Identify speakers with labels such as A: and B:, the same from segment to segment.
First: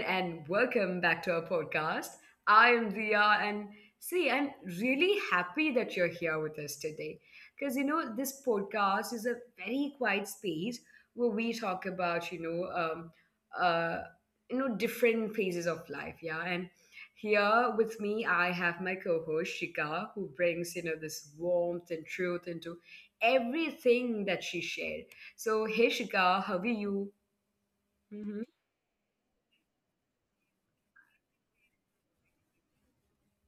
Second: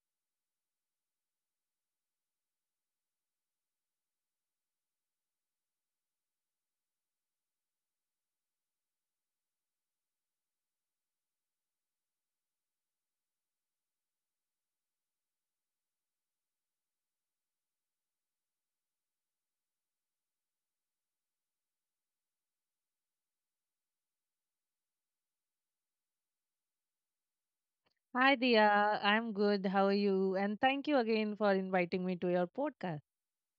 A: and welcome back to our podcast. I am Dia, and see, I'm really happy that you're here with us today because this podcast is a very quiet space where we talk about, uh, different phases of life. Yeah, and here with me, I have my co host Shika, who brings, this warmth and truth into everything that she shared. So, hey, Shika, how are you?
B: Hi,
A: Mm-hmm.
B: Dia. I'm good. How are you? And thank you again for inviting me to your podcast.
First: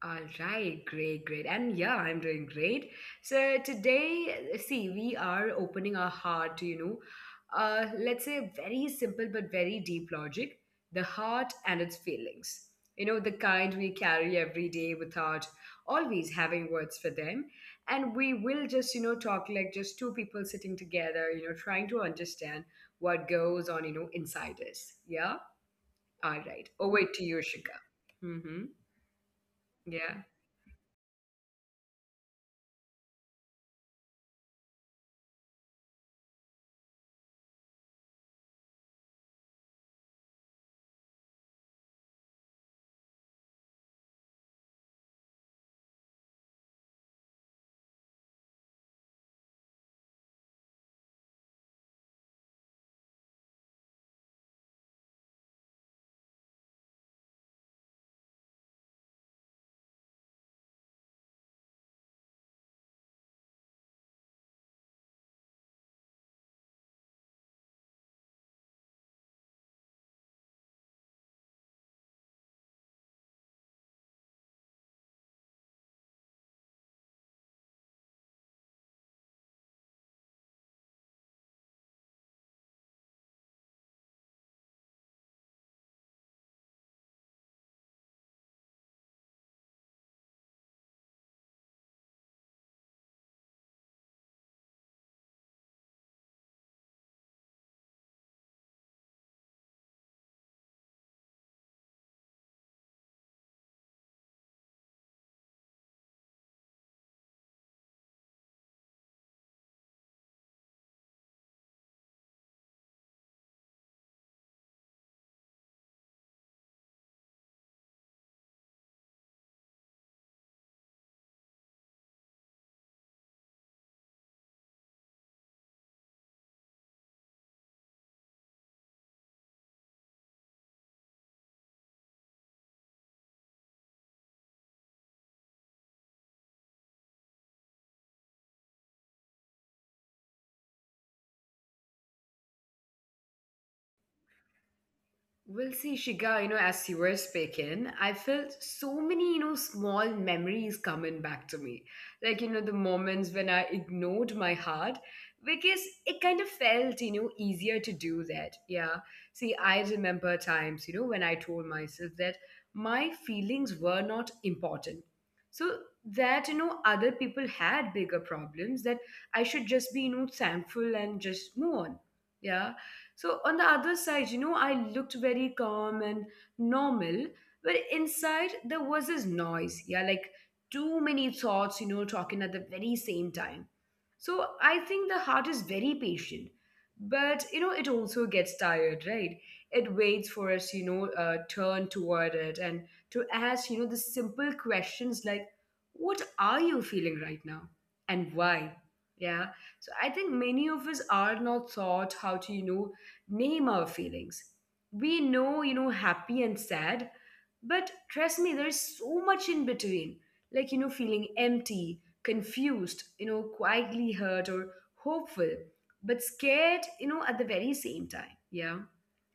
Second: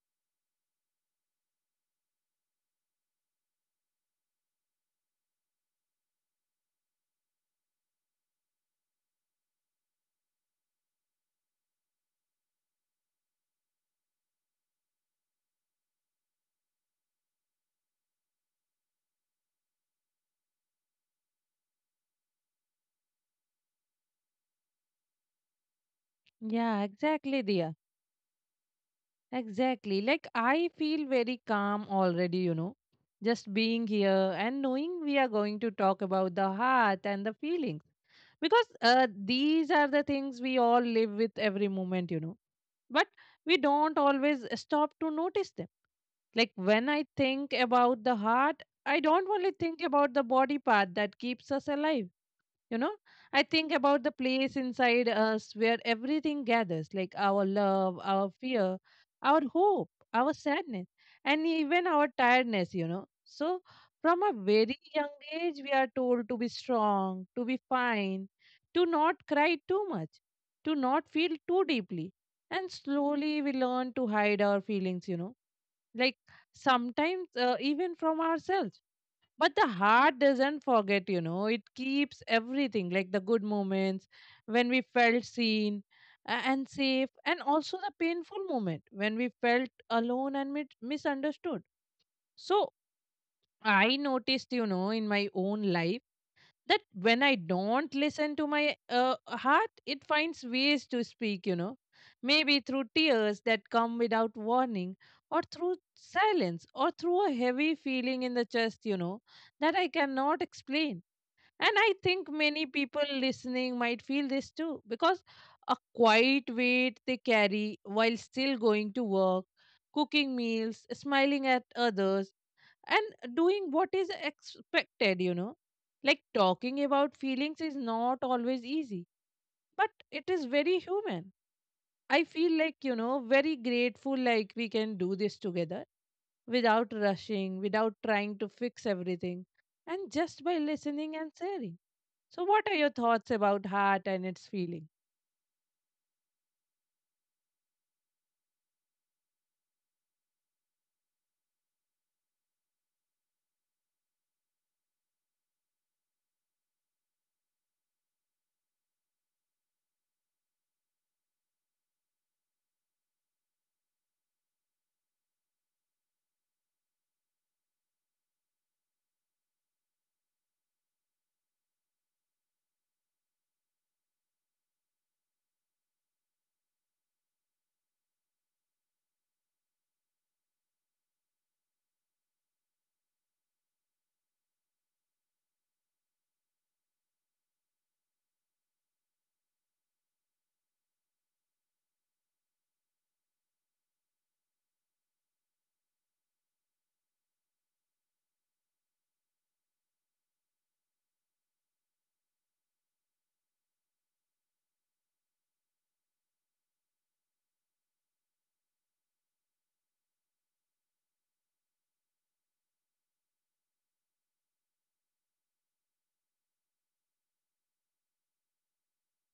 A: All right, great, great. And yeah, I'm doing great. So today, see, we are opening our heart to, let's say very simple but very deep logic the heart and its feelings. The kind we carry every day without always having words for them. And we will just, talk like just two people sitting together, trying to understand what goes on, inside us. Yeah? All right.
B: Yeah,
A: Over to you,
B: exactly,
A: Shika.
B: Dia.
A: Mm-hmm.
B: Exactly.
A: Yeah.
B: Like, I feel very calm already, just being here and knowing we are going to talk about the heart and the feelings. Because these are the things we all live with every moment, but we don't always stop to notice them. Like, when I think about the heart, I don't only think about the body part that keeps us alive. you know I think about the place inside us where everything gathers, like our love, our fear, our hope, our sadness, and even our tiredness, so from a very young age we are told to be strong, to be fine, to not cry too much, to not feel too deeply, and slowly we learn to hide our feelings, like sometimes, even from ourselves. But the heart doesn't forget, it keeps everything, like the good moments when we felt seen and safe, and also the painful moment when we felt alone and misunderstood. So I noticed, in my own life, that when I don't listen to my heart, it finds ways to speak, maybe through tears that come without warning, or through silence, or through a heavy feeling in the chest, that I cannot explain. And I think many people listening might feel this too, because a quiet weight they carry while still going to work, cooking meals, smiling at others, and doing what is expected. Like talking about feelings is not always easy, but it is very human. I feel like, very grateful, like we can do this together, without rushing, without trying to fix everything, and just by listening and sharing. So, what are your thoughts about heart and its feeling?
A: Well, see, Shika, as you were speaking, I felt so many, small memories coming back to me. Like, the moments when I ignored my heart, because it kind of felt, easier to do that. Yeah. See, I remember times, when I told myself that my feelings were not important. So that, other people had bigger problems, that I should just be, thankful and just move on. Yeah, so on the other side, I looked very calm and normal, but inside there was this noise. Yeah, like too many thoughts, talking at the very same time. So I think the heart is very patient, but it also gets tired, right? It waits for us, turn toward it and to ask, the simple questions like, what are you feeling right now and why? Yeah. So I think many of us are not taught how to, name our feelings. We know, happy and sad, but trust me, there's so much in between. Like, feeling empty, confused, quietly hurt or hopeful, but scared, at the very same time. Yeah.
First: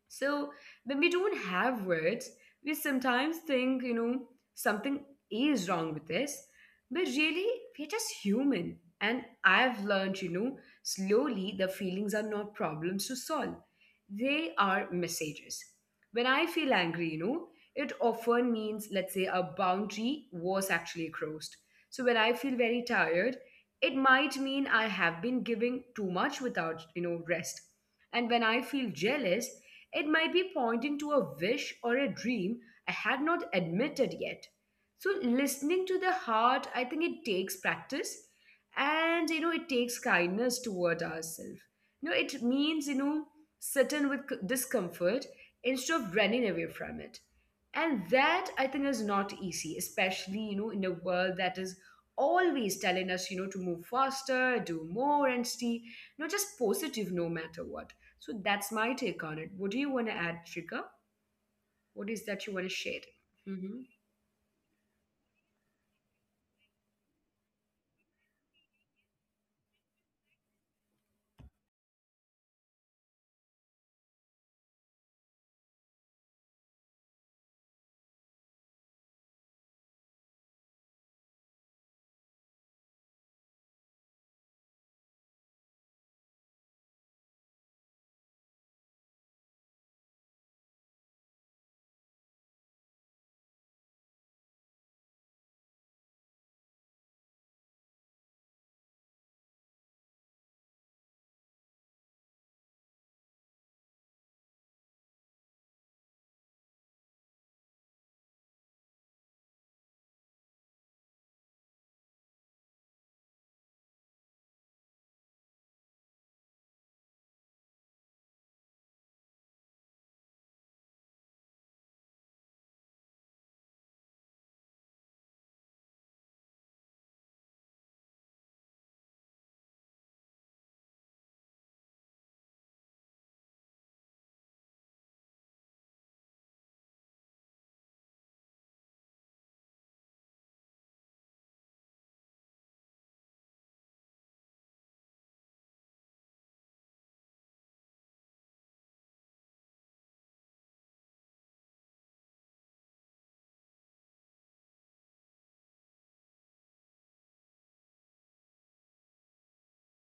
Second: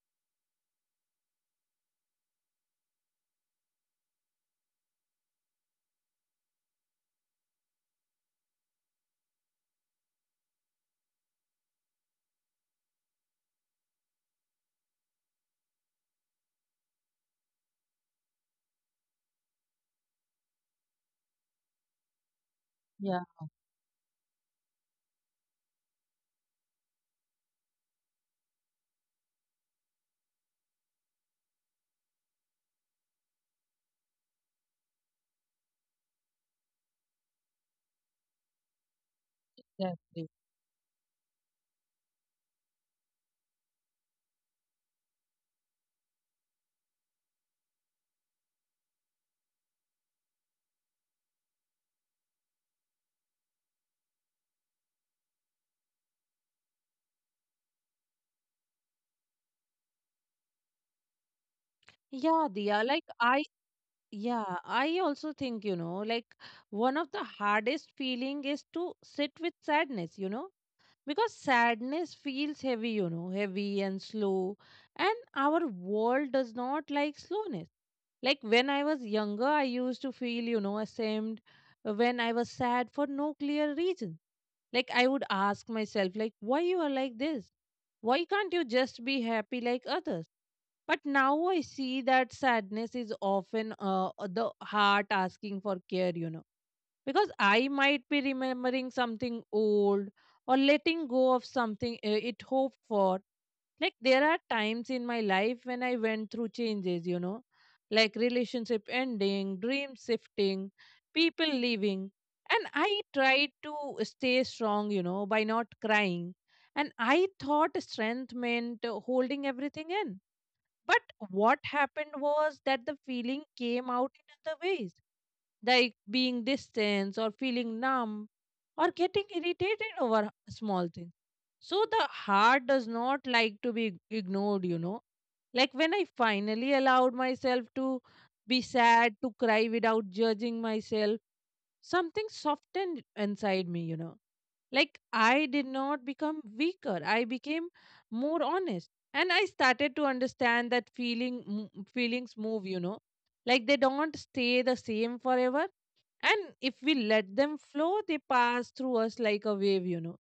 A: So when we don't have words, we sometimes think, something is wrong with us. But really, we're just human. And I've learned, slowly the feelings are not problems to solve. They are messages. When I feel angry, it often means, let's say, a boundary was actually crossed. So when I feel very
B: Yeah,
A: tired, it might mean I have been giving too much without, rest. And when I feel jealous, it might be pointing to a wish or a dream I had not admitted yet. So, listening to the heart, I think it takes practice and it takes
B: exactly.
A: kindness toward ourselves. It means sitting with discomfort instead of running away from it. And that I think is not easy, especially in a world that is always telling us, to move faster, do more, and stay, just positive no matter what. So that's my take on it. What do you want to add, Trika? What is
B: Yeah,
A: that you want to
B: Diya,
A: share?
B: I also think, like one of the hardest feeling is to sit with sadness, because sadness feels heavy, heavy and slow, and our world does not like slowness. Like when I was younger, I used to feel, ashamed, when I was sad for no clear reason. Like I would ask myself, like, why you are like this? Why can't you just be happy like others? But now I see that sadness is often, the heart asking for care, because I might be remembering something old, or letting go of something it hoped for. Like there are times in my life when I went through changes, like relationship ending, dream shifting, people leaving. And I tried to stay strong, by not crying. And I thought strength meant, holding everything in, but what happened was that the feeling came out in other ways, like being distant or feeling numb or getting irritated over small things. So the heart does not like to be ignored. Like when I finally allowed myself to be sad, to cry without judging myself, something softened inside me. Like I did not become weaker, I became more honest. And I started to understand that feelings move. Like they don't stay the same forever. And if we let them flow, they pass through us like a wave.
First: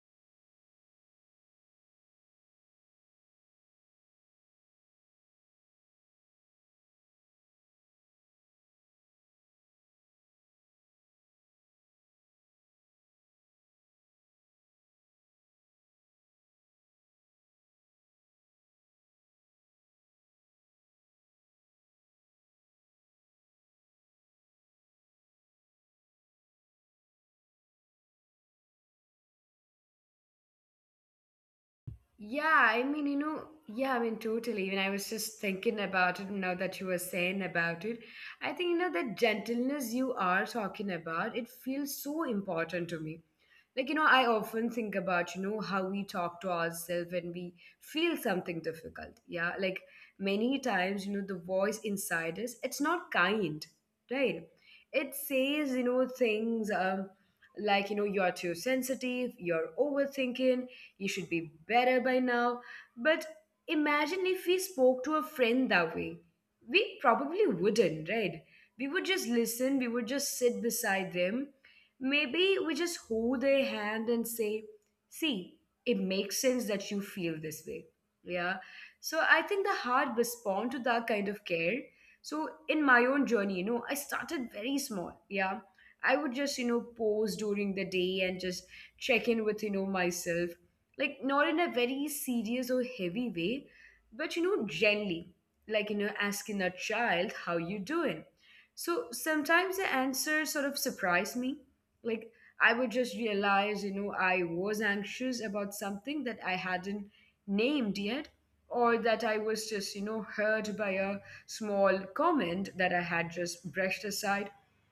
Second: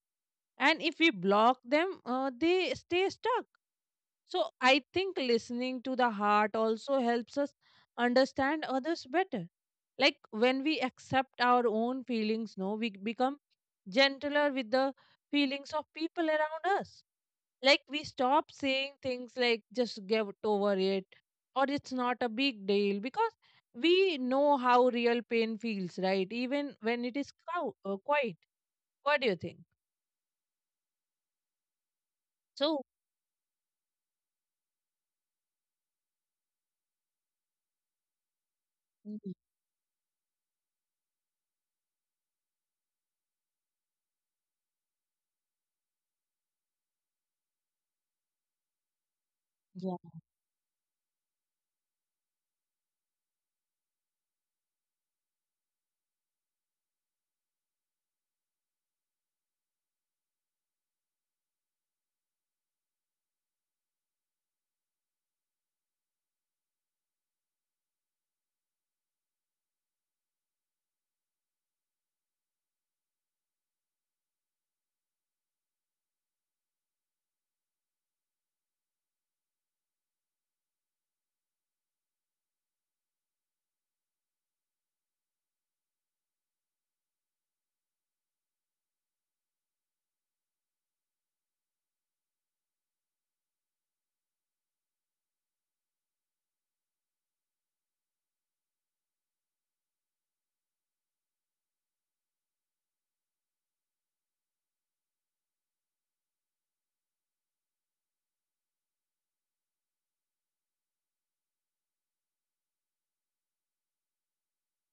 B: And if we block them, they stay stuck. So I think listening to the heart also helps us understand others better, like when we accept our own feelings, no, we become gentler with the feelings of people around us. Like we stop saying things like just get over it, or it's not a big deal, because we know how real pain feels, right, even when it is quiet. What do you think?
A: Yeah,
B: So,
A: totally. When I was just thinking about it now that you were saying about it, I think, that
B: mm,
A: gentleness you are talking about, it feels so important to me. Like, I often think about, how we talk to ourselves when we feel something difficult. Yeah. Like,
B: yeah.
A: many times, the voice inside us, it's not kind, right? It says, things like, you're too sensitive, you're overthinking you should be better by now. But imagine if we spoke to a friend that way. We probably wouldn't, right? We would just listen, we would just sit beside them. Maybe we just hold their hand and say, see, it makes sense that you feel this way. Yeah. So I think the heart respond to that kind of care. So in my own journey, I started very small. Yeah. I would just, pause during the day and just check in with, myself like not in a very serious or heavy way but gently like asking a child how you doing. So sometimes the answers sort of surprise me, like I would just realize I was anxious about something that I hadn't named yet, or that I was just hurt by a small comment that I had just brushed aside.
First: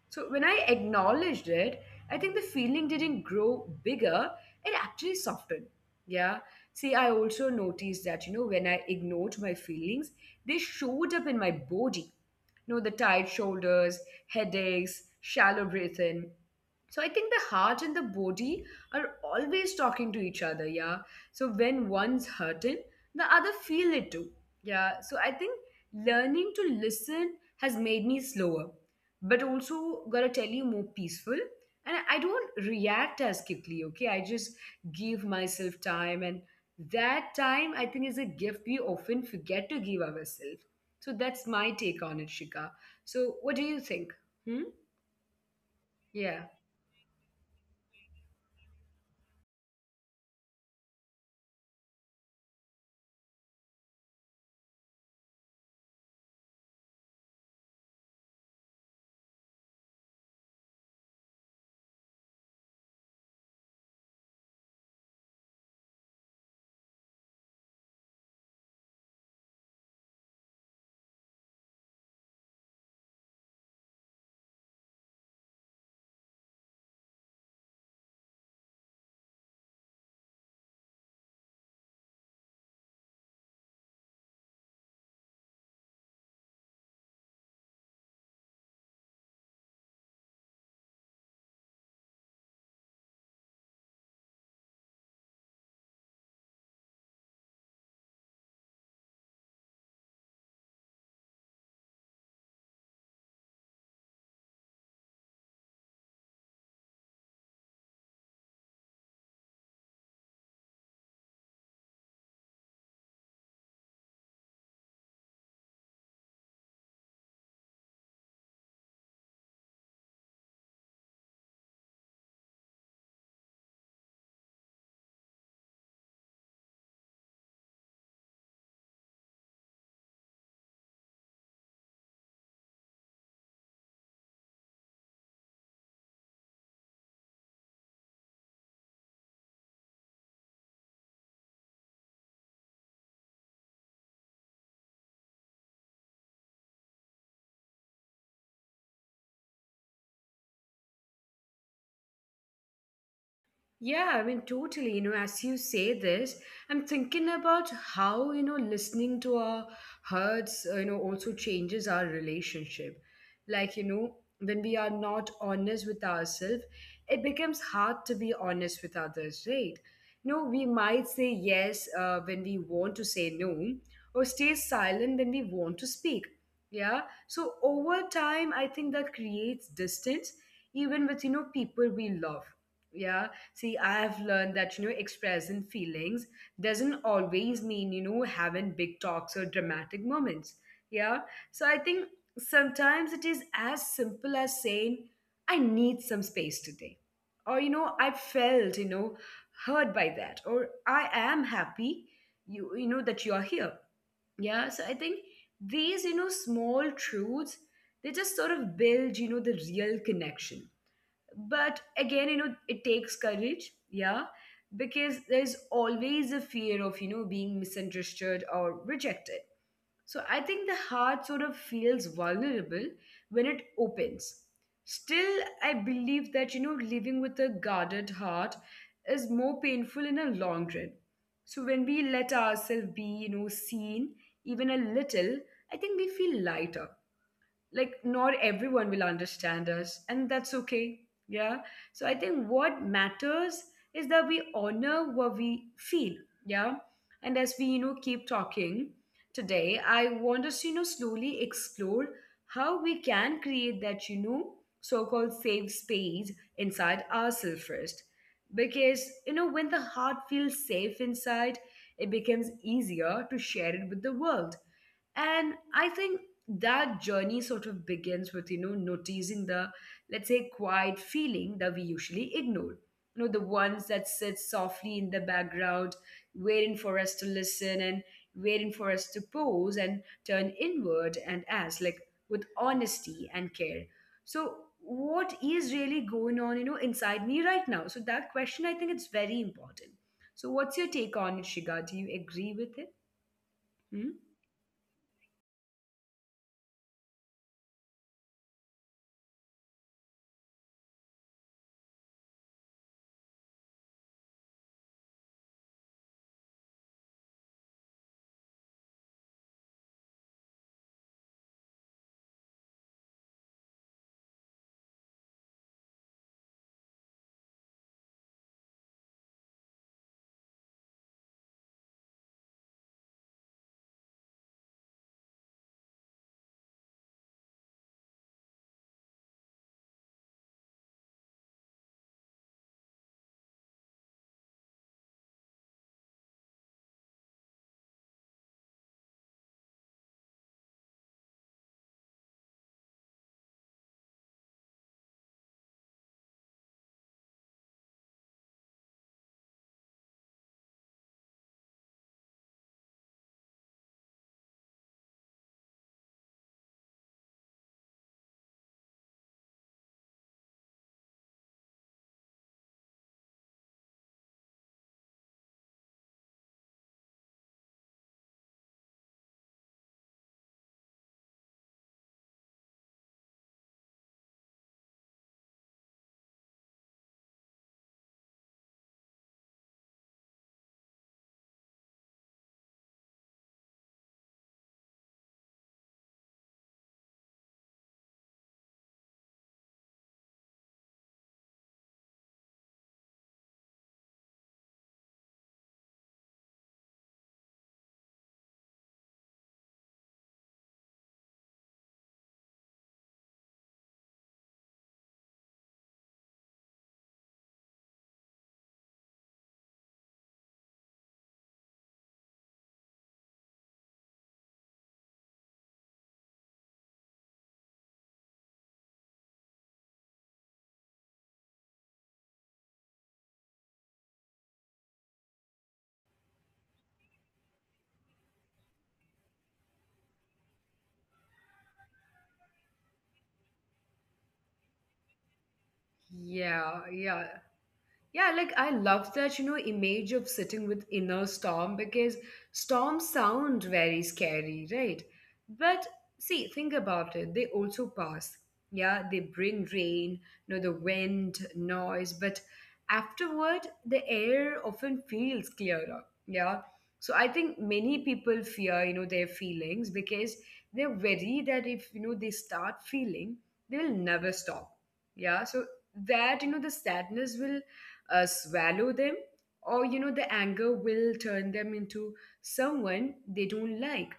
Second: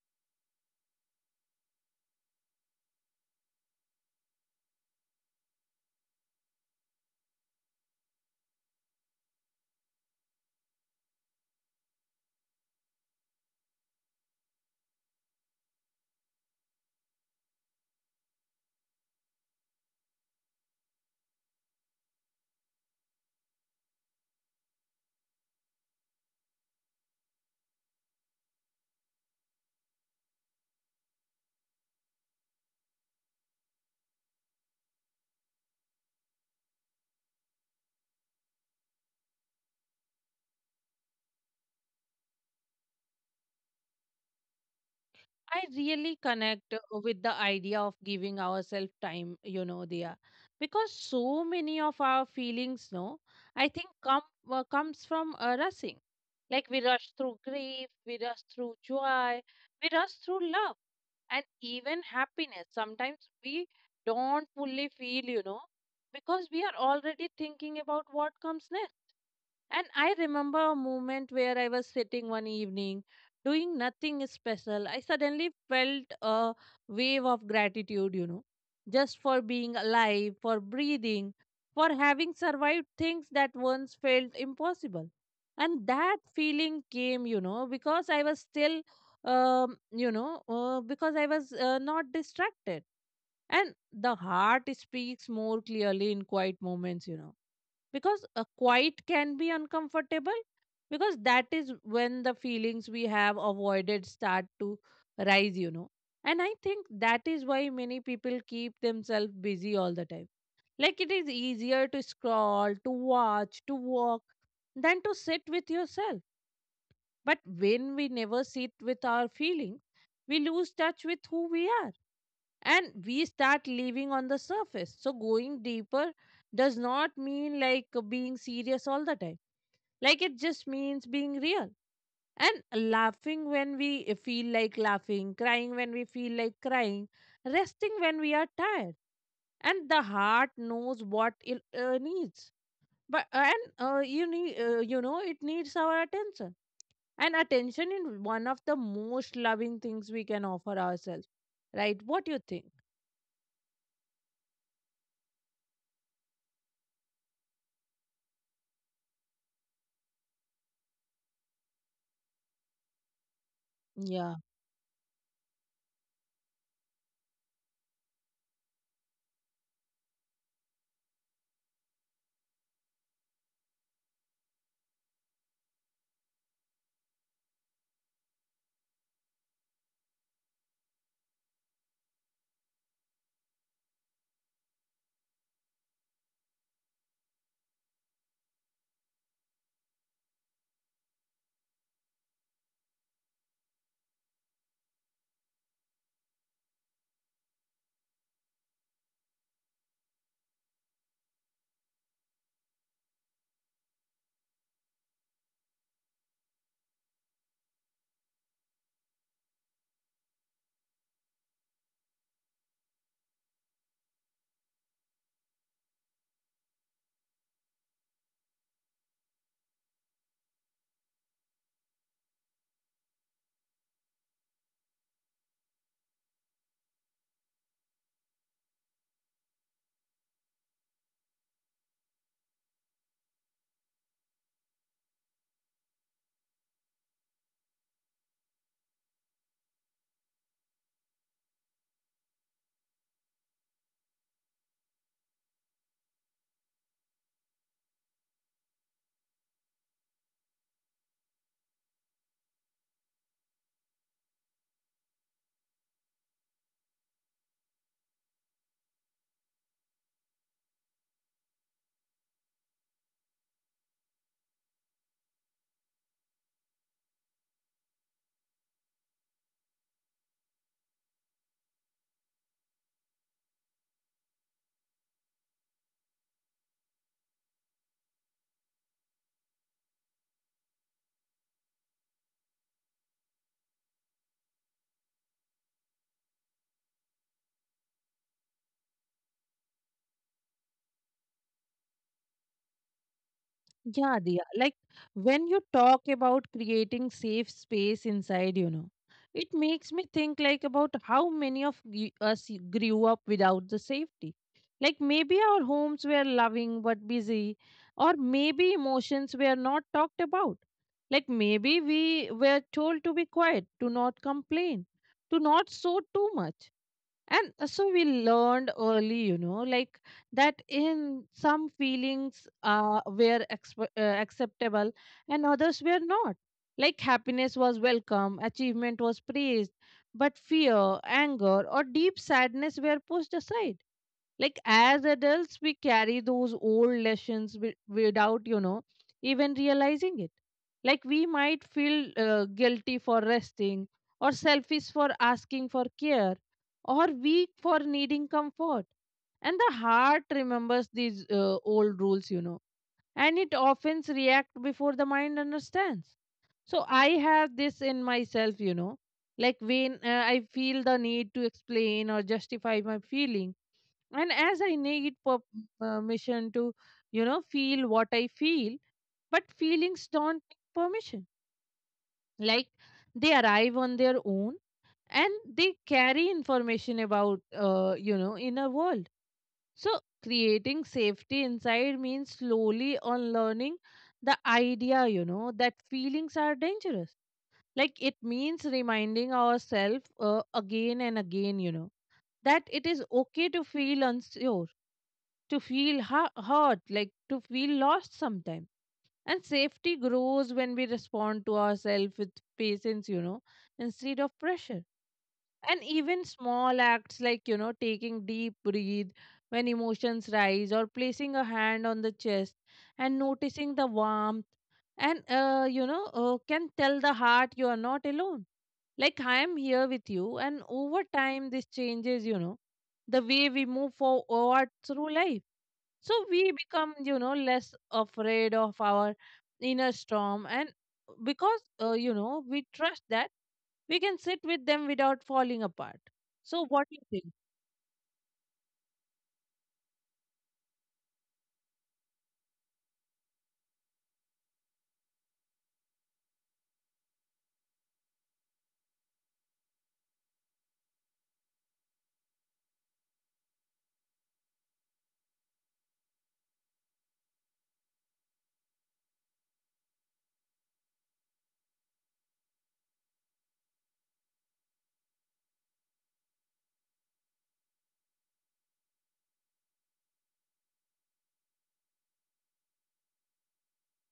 A: So when I acknowledged it, I think the feeling didn't grow bigger, it actually softened. Yeah. See, I also noticed that, when I ignored my feelings, they showed up in my body. The tight shoulders, headaches, shallow breathing. So I think the heart and the body are always talking to each other, yeah. So when one's hurting, the other feel it too. Yeah. So I think learning to listen has made me slower, but also gotta tell you more peaceful. And I don't react as quickly, okay? I just give myself time, and that time I think is a gift we often forget to give ourselves. So that's my take on it, Shika. So what do you think? Hmm.
B: I really
A: Yeah.
B: connect, with the idea of giving ourselves time, Dia, because so many of our feelings, no, I think comes from rushing. Like we rush through grief, we rush through joy, we rush through love and even happiness. Sometimes we don't fully feel, because we are already thinking about what comes next. And I remember a moment where I was sitting one evening doing nothing special. I suddenly felt a wave of gratitude, just for being alive, for breathing, for having survived things that once felt impossible. And that feeling came, because I was still, because I was not distracted. And the heart speaks more clearly in quiet moments, because a quiet can be uncomfortable, because that is when the feelings we have avoided start to rise. And I think that is why many people keep themselves busy all the time. Like it is easier to scroll, to watch, to walk than to sit with yourself, but when we never sit with our feelings, we lose touch with who we are, and we start living on the surface. So going deeper does not mean like being serious all the time. Like it just means being real, and laughing when we feel like laughing, crying when we feel like crying, resting when we are tired. And the heart knows what it needs, but and you need you know it needs our attention. And attention is one of the most loving things we can offer ourselves, right? What do you think?
A: Totally. As you say this, I'm thinking about how, listening to our hearts, also changes our relationship. Like,
B: Yeah,
A: when we are not honest with ourselves, it becomes hard to be honest with others, right? We might say yes when we want to say no, or stay silent when we want to speak. Yeah. So over time, I think that creates distance, even with, people we love. Yeah. See, I've learned that, expressing feelings doesn't always mean, having big talks or dramatic moments. Yeah. So I think sometimes it is as simple as saying, I need some space today. Or, I felt, hurt by that. Or I am happy, that you're here. Yeah. So I think these, small truths, they just sort of build, the real connection. But again it takes courage. Yeah. Because there's always a fear of being misunderstood or rejected. So I think the heart sort of feels vulnerable when it opens. Still, I believe that living with a guarded heart is more painful in a long run. So when we let ourselves be seen, even a little, I think we feel lighter. Like not everyone will understand us, and that's okay. Yeah. So I think what matters is that we honor what we feel. Yeah. And as we keep talking today, I want us to slowly explore how we can create that so-called safe space inside ourselves first. Because when the heart feels safe inside, it becomes easier to share it with the world. And I think that journey sort of begins with, noticing the, let's say, quiet feeling that we usually ignore. The ones that sit softly in the background, waiting for us to listen and waiting for us to pause and turn inward and ask, like, with honesty and care. So, what is really going on, inside me right now? So, that question, I think it's very important. So, what's your take on it, Shiga? Do you agree with it? Hmm?
B: yeah, Diya. Like when you talk about creating safe space inside, it makes me think, like, about how many of us grew up without the safety. Like maybe our homes were loving but busy, or maybe emotions were not talked about. Like maybe we were told to be quiet, to not complain, to not show too much. And, so we learned early, like that in some feelings, acceptable, and others were not. Like happiness was welcome, achievement was praised, but fear, anger, or deep sadness were pushed aside, like as adults we carry those old lessons without, even realizing it. Like we might feel guilty for resting, or selfish for asking for care, or weak for needing comfort. And the heart remembers these old rules, and it often reacts before the mind understands. So I have this in myself, like when, I feel the need to explain or justify my feelings, and as I need permission to, feel what I feel. But feelings don't need permission. Like they arrive on their own, and they carry information about, inner world. So creating safety inside means slowly on learning the idea, that feelings are dangerous. Like it means reminding ourselves, again and again, that it is okay to feel unsure, to feel hurt, like to feel lost sometimes. And safety grows when we respond to ourselves with patience, instead of pressure. And even small acts like, taking deep breath when emotions rise, or placing a hand on the chest and noticing the warmth, and, can tell the heart you are not alone. Like I am here with you. And over time, this changes, the way we move forward through life, so we become, less afraid of our inner storm, and because, we trust that we can sit with them without falling apart. So
A: Yeah,
B: what do you
A: yeah.
B: think?
A: Yeah, like I love that, image of sitting with inner storm because storms sound very scary, right? But see, think about it. They also pass. Yeah, they bring rain, the wind, noise, but afterward, the air often feels clearer. Yeah. So I think many people fear, their feelings because they're worried that if, they start feeling, they will never stop. Yeah. So that, the sadness will swallow them, or the anger will turn them into someone they don't like.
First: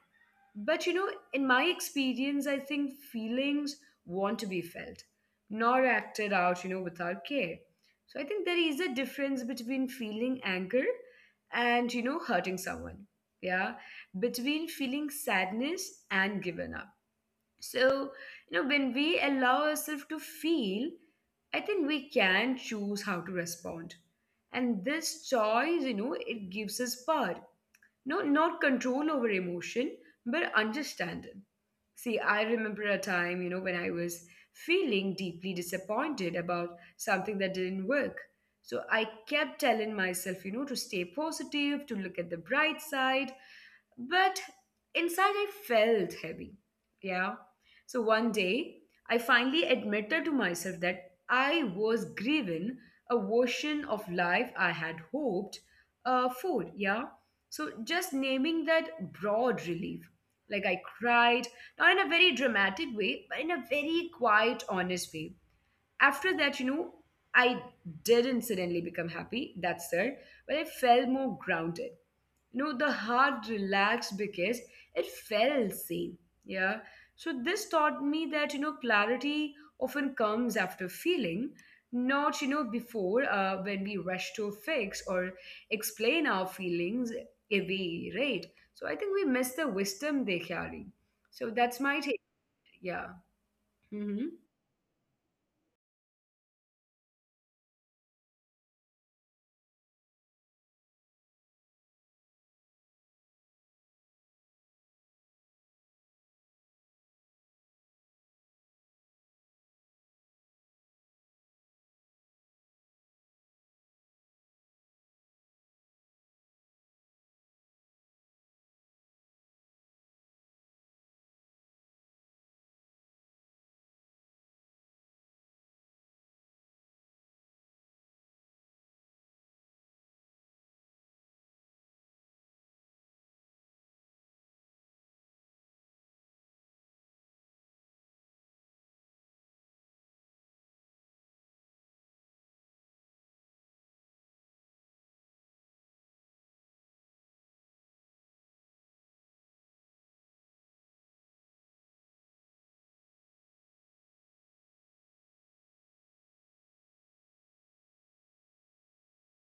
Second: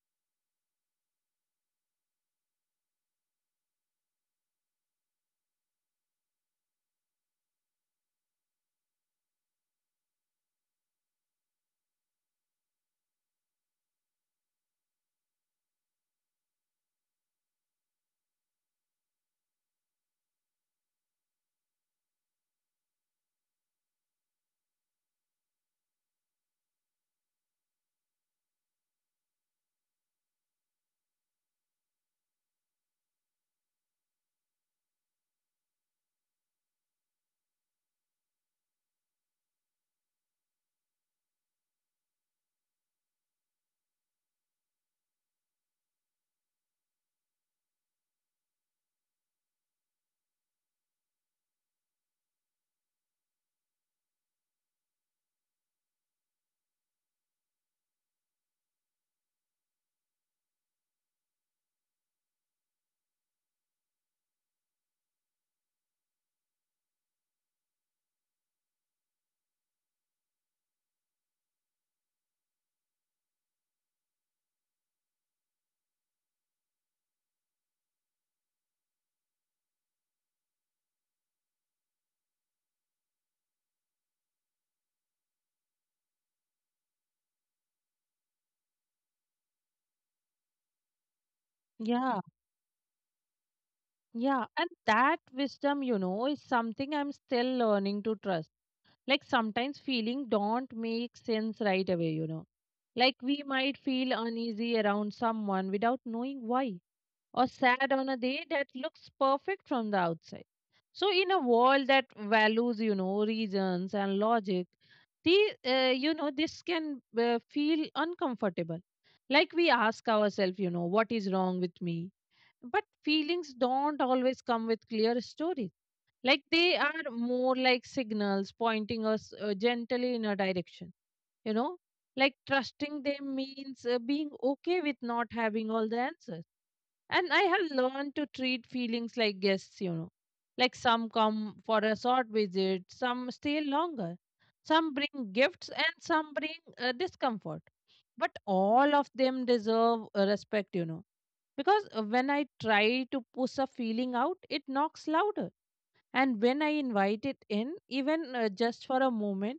A: But in my experience I think feelings want to be felt, nor acted out without care. So I think there is a difference between feeling anger and hurting someone. Yeah. Between feeling sadness and giving up. So, when we allow ourselves to feel, I think we can choose how to respond. And this choice, it gives us power. No, not control over emotion, but understanding. See, I remember a time, when I was feeling deeply disappointed about something that didn't work. So I kept telling myself, to stay positive, to look at the bright side. But inside, I felt heavy. Yeah. So one day, I finally admitted to myself that I was grieving a version of life I had hoped for. Yeah. So just naming that broad relief. Like I cried not in a very dramatic way, but in a very quiet, honest way. After that, I did incidentally become happy, that's there, but I felt more grounded. The heart relaxed because it felt sane. Yeah. So this taught me that, clarity often comes after feeling, not, before when we rush to fix or explain our feelings away, right? So I think we miss the wisdom they carry. So that's my
B: Yeah,
A: take. Yeah. Mm-hmm.
B: yeah. And that wisdom, is something I'm still learning to trust. Like sometimes feeling don't make sense right away, like we might feel uneasy around someone without knowing why, or sad on a day that looks perfect from the outside. So, in a world that values, reasons and logic, the, this can feel uncomfortable. Like we ask ourselves, what is wrong with me? But feelings don't always come with clear stories. Like they are more like signals pointing us gently in a direction, you know? Like trusting them means being okay with not having all the answers. And I have learned to treat feelings like guests. Like some come for a short visit, some stay longer, some bring gifts, and some bring discomfort. But all of them deserve respect, Because when I try to push a feeling out, it knocks louder, and when I invite it in, even just for a moment,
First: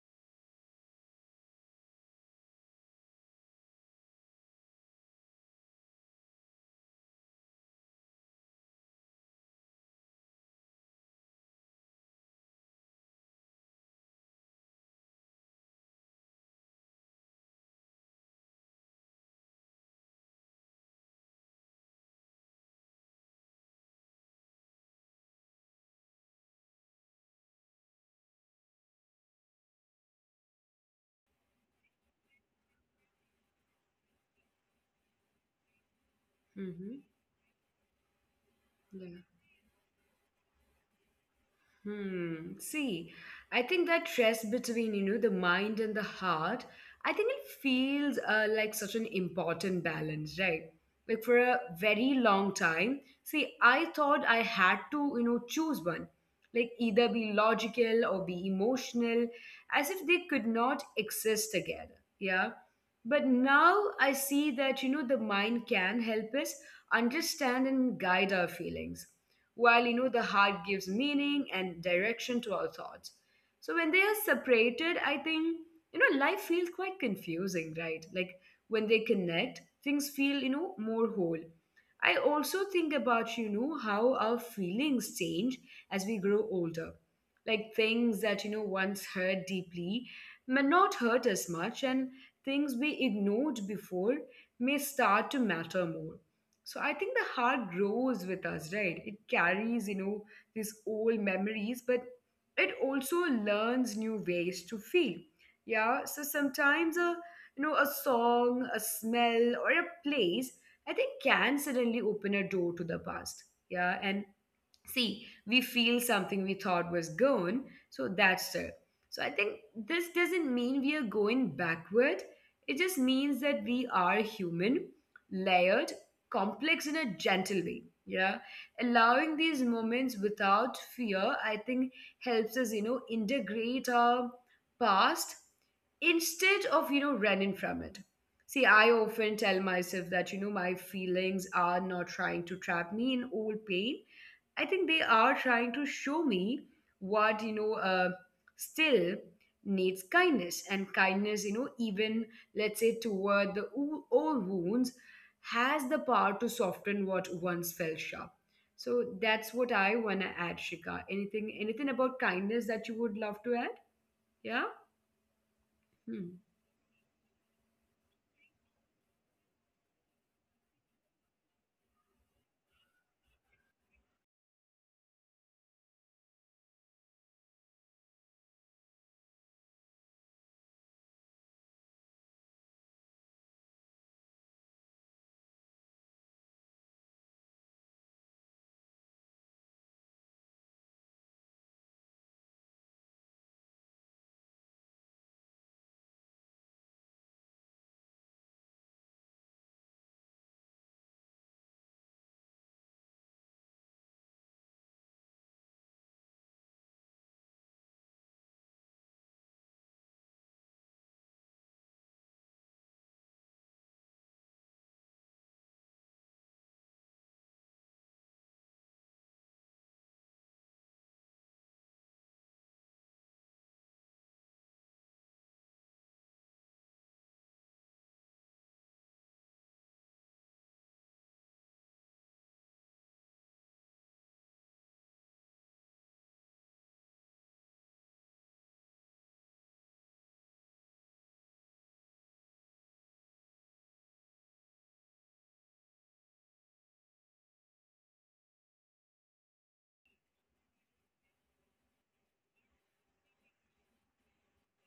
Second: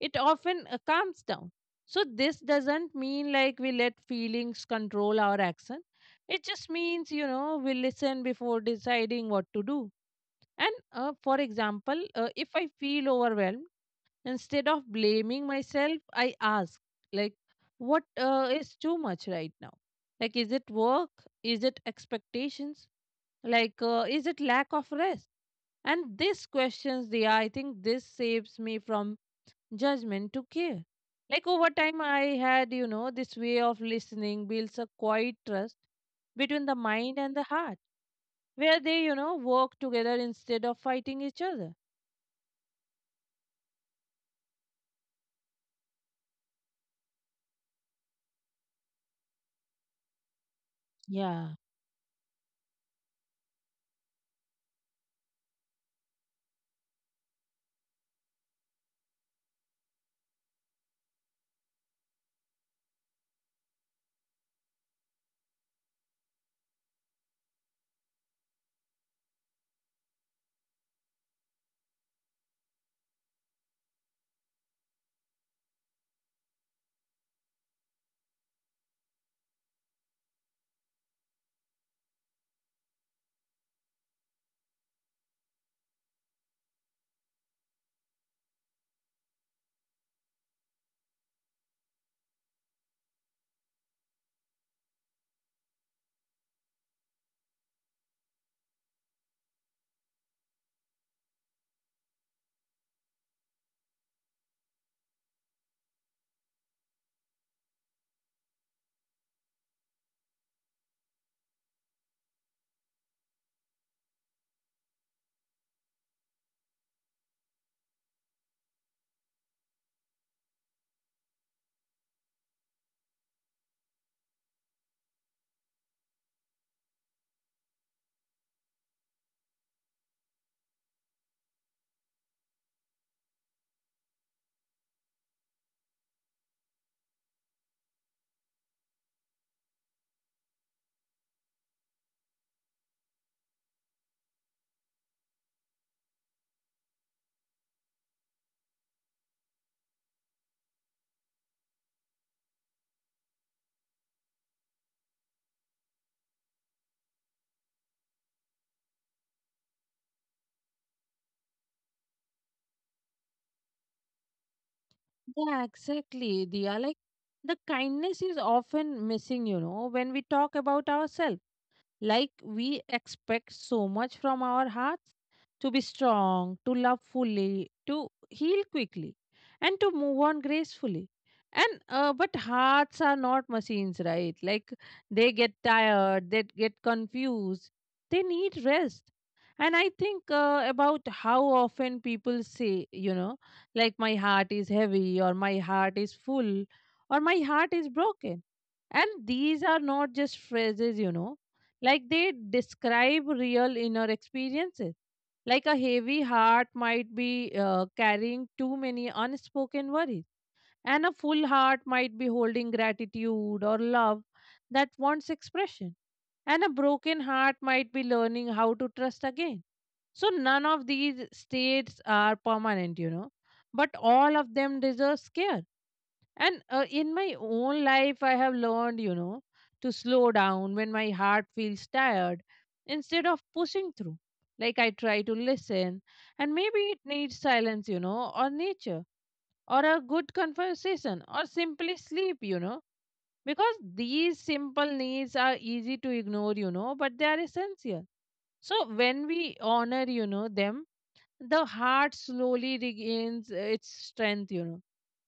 B: it often calms down. So this doesn't mean like we let feelings control our action, it just means, you know, we listen before deciding what to do. And for example, if I feel overwhelmed, instead of blaming myself, I ask, like, what is too much right now? Like, is it work? Is it expectations? Like, is it lack of rest? And these questions, they I think this saves me from judgment to care. Like over time, I had, you know, this way of listening builds a quiet trust between the
A: Mm-hmm.
B: mind and the heart, where they, you
A: Yeah.
B: know, work together instead of fighting each other.
A: Hmm. See, I think that stress between, the mind and the heart, I think it feels like such an important balance, right?
B: Yeah.
A: Like for a very long time, see, I thought I had to, choose one, like either be logical or be emotional, as if they could not exist together. Yeah. But now I see that, the mind can help us understand and guide our feelings while the heart gives meaning and direction to our thoughts. So when they are separated, I think life feels quite confusing, right? Like when they connect, things feel more whole. I also think about how our feelings change as we grow older. Like things that once hurt deeply may not hurt as much, and things we ignored before may start to matter more. So I think the heart grows with us, right? It carries, these old memories, but it also learns new ways to feel. Yeah. So sometimes a you know a song, a smell, or a place, I think can suddenly open a door to the past. Yeah. And see we feel something we thought was gone. So that's it. So I think this doesn't mean we are going backward, it just means that we are human, layered, complex in a gentle way. Yeah. Allowing these moments without fear, I think, helps us integrate our past instead of running from it. See, I often tell myself that my feelings are not trying to trap me in old pain. I think they are trying to show me what still needs kindness, and kindness, even, let's say, toward the old wounds has the power to soften what once felt sharp. So that's what I want to add, Shika. Anything, anything about kindness that you would love to add? Yeah.
B: Yeah, exactly. They
A: Hmm.
B: are like the kindness is often missing, you know, when we talk about ourselves. Like we expect so much from our hearts, to be strong, to love fully, to heal quickly, and to move on gracefully. And But hearts are not machines, right? Like they get tired, they get confused, they need rest. And I think about how often people say, you know, like my heart is heavy, or my heart is full, or my heart is broken. And these are not just phrases, you know, like they describe real inner experiences. Like a heavy heart might be carrying too many unspoken worries, and a full heart might be holding gratitude or love that wants expression, and a broken heart might be learning how to trust again. So none of these states are permanent, you know, but all of them deserve care. And in my own life, I have learned, you know, to slow down when my heart feels tired, instead of pushing through. Like I try to listen, and maybe it needs silence, you know, or nature, or a good conversation, or simply sleep, you know, because these simple needs are easy to ignore, you know, but they are essential. So when we honor, you know, them, the heart slowly regains its strength, you know,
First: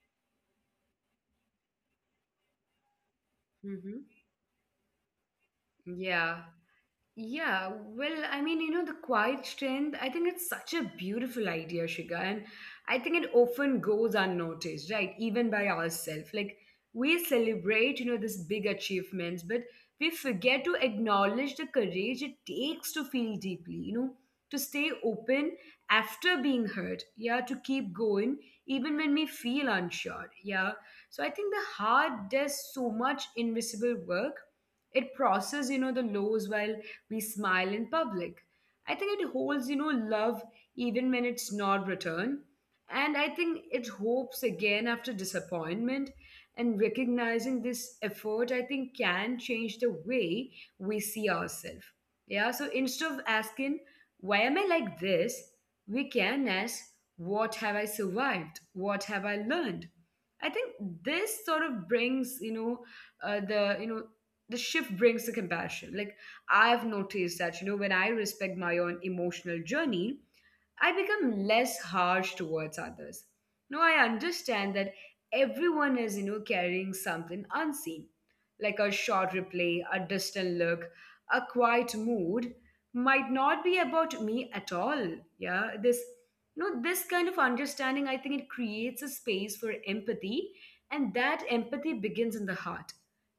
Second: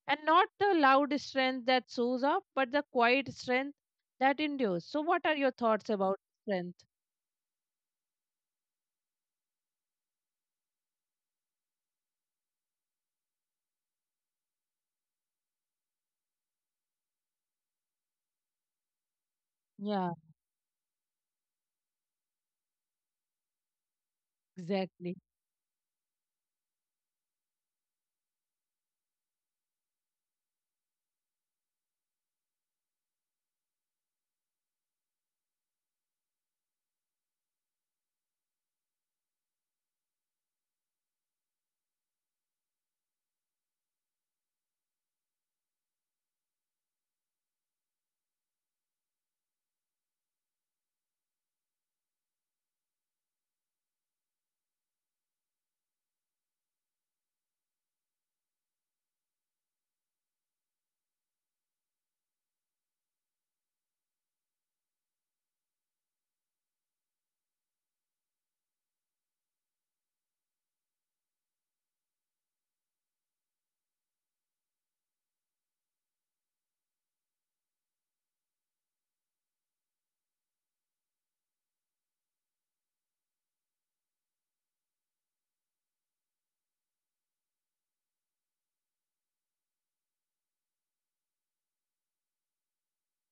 B: and not the loud strength that shows up, but the quiet strength
A: Mm-hmm.
B: that endures. So what are your thoughts about
A: Yeah.
B: strength?
A: Yeah, well, you know, the quiet strength, I think it's such a beautiful idea, Shiga, and I think it often goes unnoticed, right? Even by ourselves. Like we celebrate, you know, these big achievements, but we
B: Yeah,
A: forget to acknowledge the courage it takes to feel deeply, you know, to stay open
B: exactly.
A: after being hurt, yeah, to keep going even when we feel unsure, yeah. So I think the heart does so much invisible work. It processes, you know, the lows while we smile in public. I think it holds, you know, love even when it's not returned. And I think it hopes again after disappointment. And recognizing this effort, I think, can change the way we see ourselves. Yeah, so instead of asking, why am I like this? We can ask, what have I survived? What have I learned? I think this sort of brings, uh, the, you know, the shift brings the compassion. Like I've noticed that, you know, when I respect my own emotional journey, I become less harsh towards others. Now I understand that everyone is, you know, carrying something unseen, like a short replay, a distant look, a quiet mood might not be about me at all. Yeah, this kind of understanding, I think it creates a space for empathy, and that empathy begins in the heart.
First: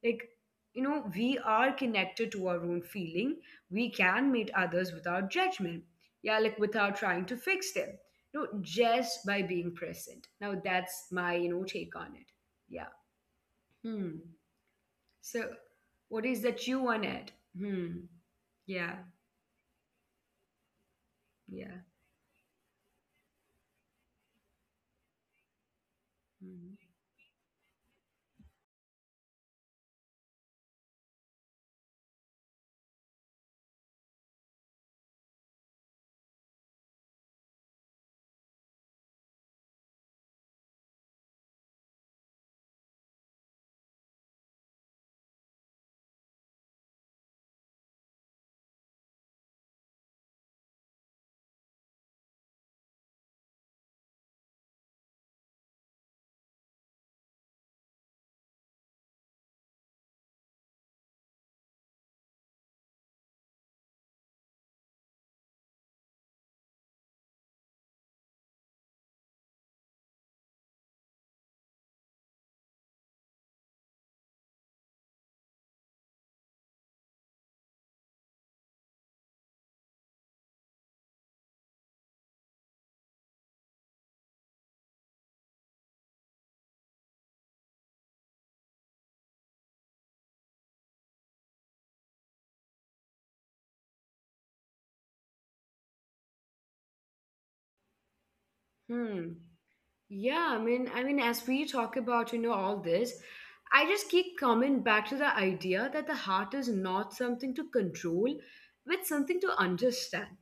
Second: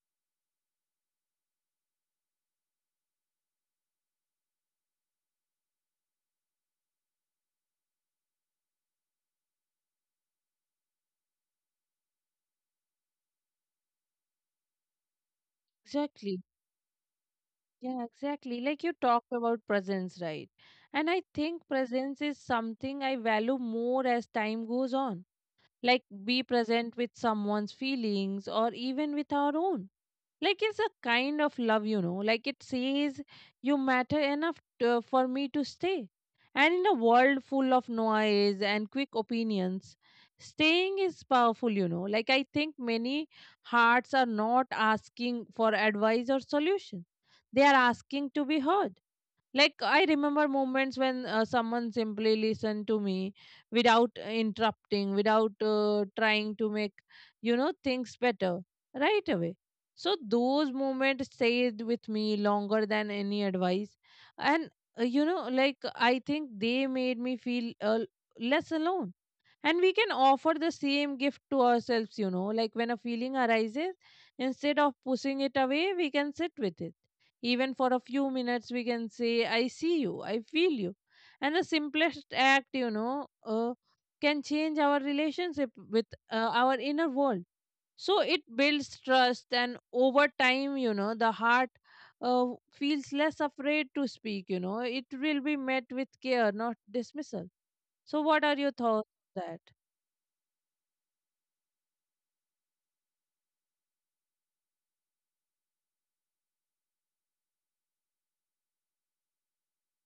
A: Like we are connected to our own feeling, we can meet others without judgment. Yeah, like without trying to fix them, just by being present. Now that's my take on it. Yeah. Hmm. So what is that
B: Exactly.
A: you want it. Hmm.
B: Yeah,
A: Yeah.
B: exactly, like you talked about presence, right? And I
A: Yeah.
B: think presence is something I value more as time goes on. Like be
A: Hmm.
B: present with someone's feelings, or even with our own. Like it's a kind of love, you know. Like it says, you matter enough to, for me to stay. And in a world full of noise and quick opinions, staying is powerful, you know. Like I think many hearts are not asking for advice or solution, they are asking to be heard. Like I remember moments when someone simply listened to me without interrupting, without trying to make, you know, things better right away. So those moments stayed with me longer than any advice, and you know, like I think they made me feel less alone. And we can offer the same gift to ourselves, you know, like when a feeling arises, instead of pushing it away, we can sit with it, even for a few minutes, we can say, I see you, I feel you. And the simplest act, you know, can change our relationship with our inner world. So it builds trust, and over time, you know, the heart feels less afraid to speak, you know, it will be met with care, not dismissal. So, what are your
A: Hmm.
B: thoughts on that?
A: Yeah, as we talk about, you know, all this, I just keep coming back to the idea that the heart is not something to control, but something to understand.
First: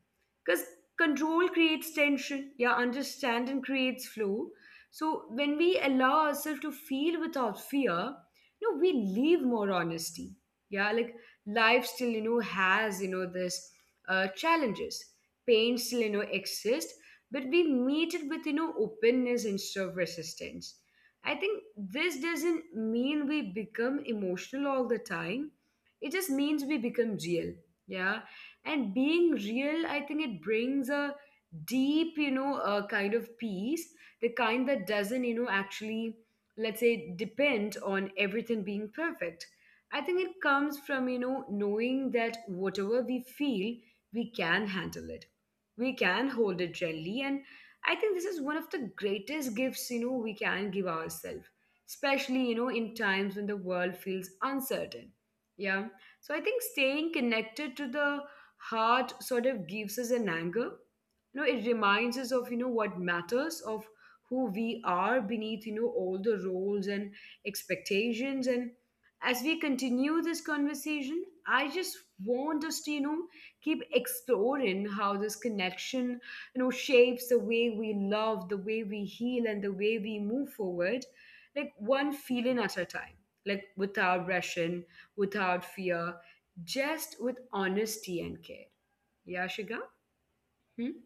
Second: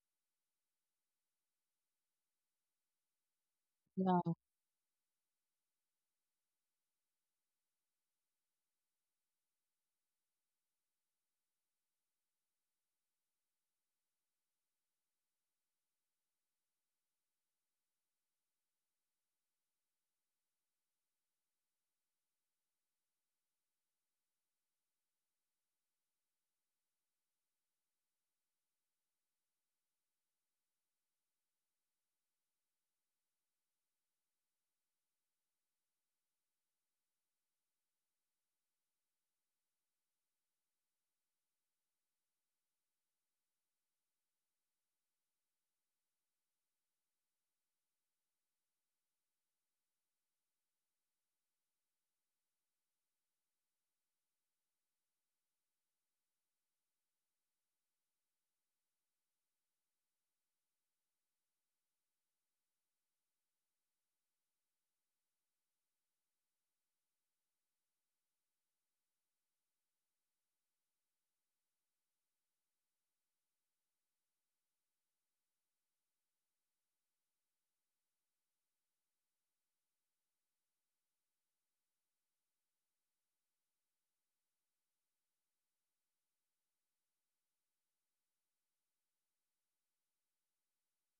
A: Because control creates tension, yeah, understanding creates
B: Yeah.
A: flow. So when we allow ourselves to feel without fear, you know, we leave more honesty. Yeah, like life still, has, this challenges. Pain still, exists, but we meet it with openness instead of resistance. I think this doesn't mean we become emotional all the time, it just means we become real. Yeah. And being real, I think, it brings a deep, a kind of peace. The kind that doesn't, actually, let's say, depend on everything being perfect. I think it comes from, knowing that whatever we feel, we can handle it. We can hold it gently. And I think this is one of the greatest gifts, we can give ourselves, especially, in times when the world feels uncertain. Yeah. So I think staying connected to the heart sort of gives us an anchor. It reminds us of, what matters, of who we are beneath, all the roles and expectations. And as we continue this conversation, I just want us to, keep exploring how this connection, shapes the way we love, the way we heal, and the way we move forward. Like one feeling at a time, like without rushing, without fear, just with honesty and care. Yeah, Shiga. Hmm?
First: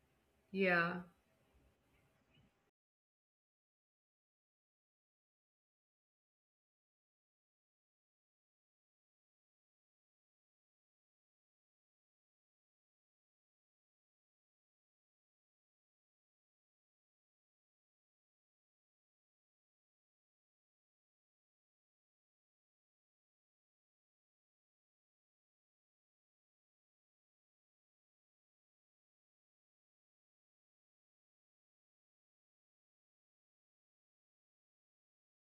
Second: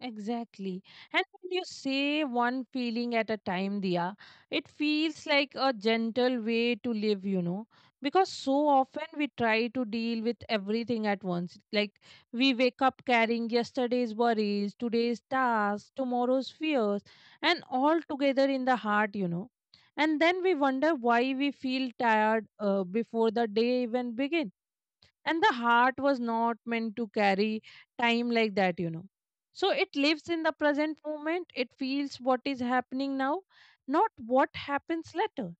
B: Exactly.
A: Yeah.
B: And when you say one feeling at a time, Dia, it feels like a gentle way to live, you know, because so often we try to deal with everything at once. Like we wake up carrying yesterday's worries, today's tasks, tomorrow's fears, and all together in the heart, you know. And then we wonder why we feel tired before the day even begins. And the heart was not meant to carry time like that, you know. So it lives in the present moment, it feels what is happening now, not what happens later.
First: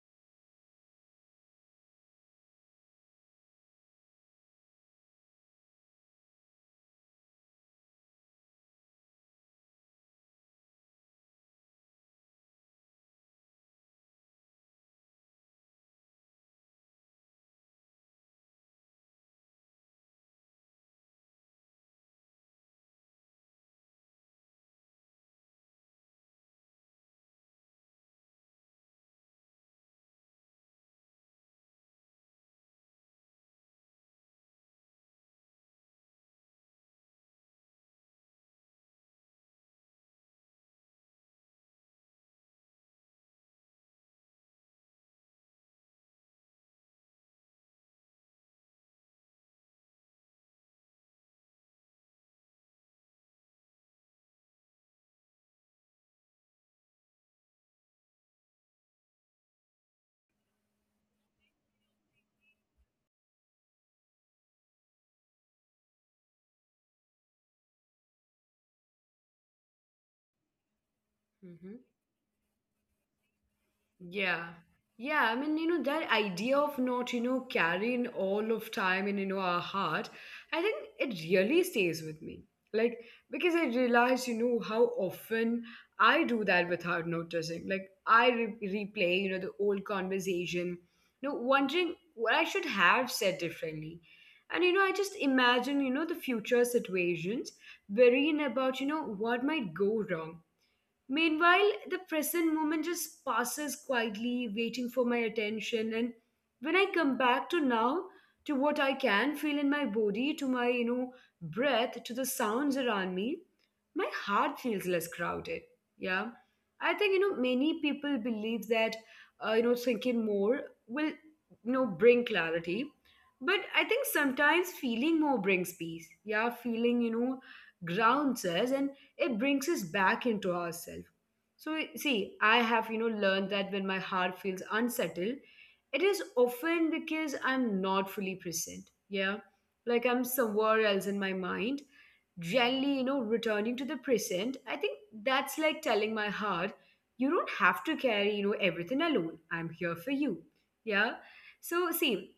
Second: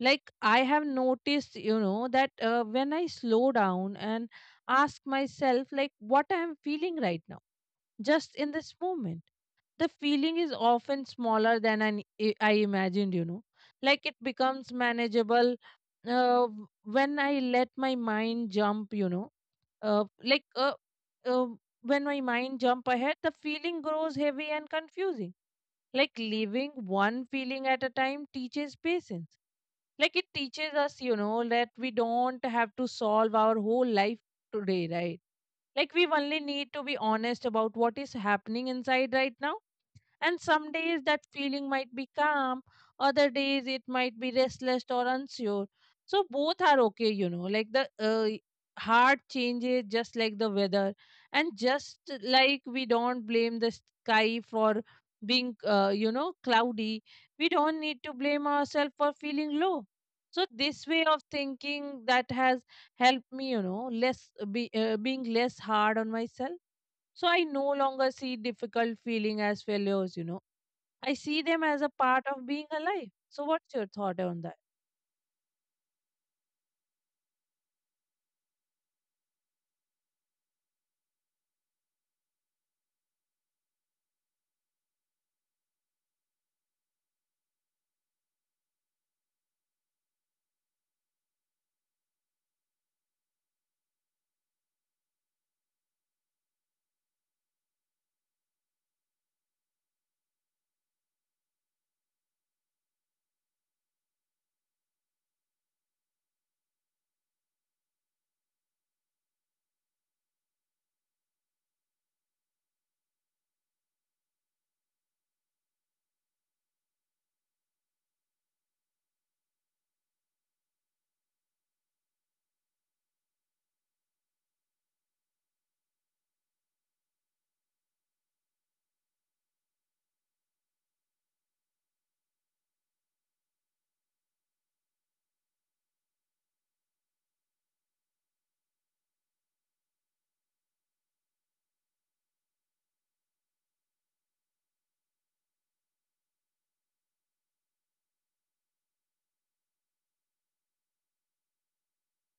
B: Like I have noticed, you know, that when I slow down and ask myself, like, what I am feeling right now, just in this moment. The feeling is often smaller than I imagined, you know. Like it becomes manageable. uh, when I let my mind jump, you know, uh, like uh, uh, when my mind jump ahead, the feeling grows heavy and confusing. Like living one feeling at a time teaches patience. Like it teaches us, you know, that we don't have to solve our whole life today, right? Like we only need to be honest about what is happening inside right now. And some days that feeling might be calm, other days it might be restless or unsure. So both are okay, you know. Like the heart changes just like the weather, and just like we don't blame the sky for being, you know, cloudy, we don't need to blame ourselves for feeling low. So this way of thinking, that has helped me, you know, being less hard on myself. So I no longer see difficult feeling as failures, you know, I see them as
A: Mm-hmm.
B: a part of being alive. So what's your thought on
A: Yeah.
B: that?
A: Yeah, I mean, you know, that idea of not, you know, carrying all of time in, you know, our heart, I think it really stays with me. Like, because I realize, you know, how often I do that without noticing. Like, replay, you know, the old conversation, you know, wondering what I should have said differently. And, you know, I just imagine, you know, the future situations, worrying about, you know, what might go wrong. Meanwhile, the present moment just passes quietly, waiting for my attention. And when I come back to now, to what I can feel in my body, to my, you know, breath, to the sounds around me, my heart feels less crowded. Yeah. I think, you know, many people believe that, you know, thinking more will, you know, bring clarity. But I think sometimes feeling more brings peace. Yeah. Feeling, you know, grounds us. And it brings us back into ourselves. So, see, I have, you know, learned that when my heart feels unsettled, it is often because I'm not fully present. Yeah. Like I'm somewhere else in my mind. Gently, you know, returning to the present, I think that's like telling my heart, you don't have to carry, you know, everything alone. I'm here for you. Yeah. So see,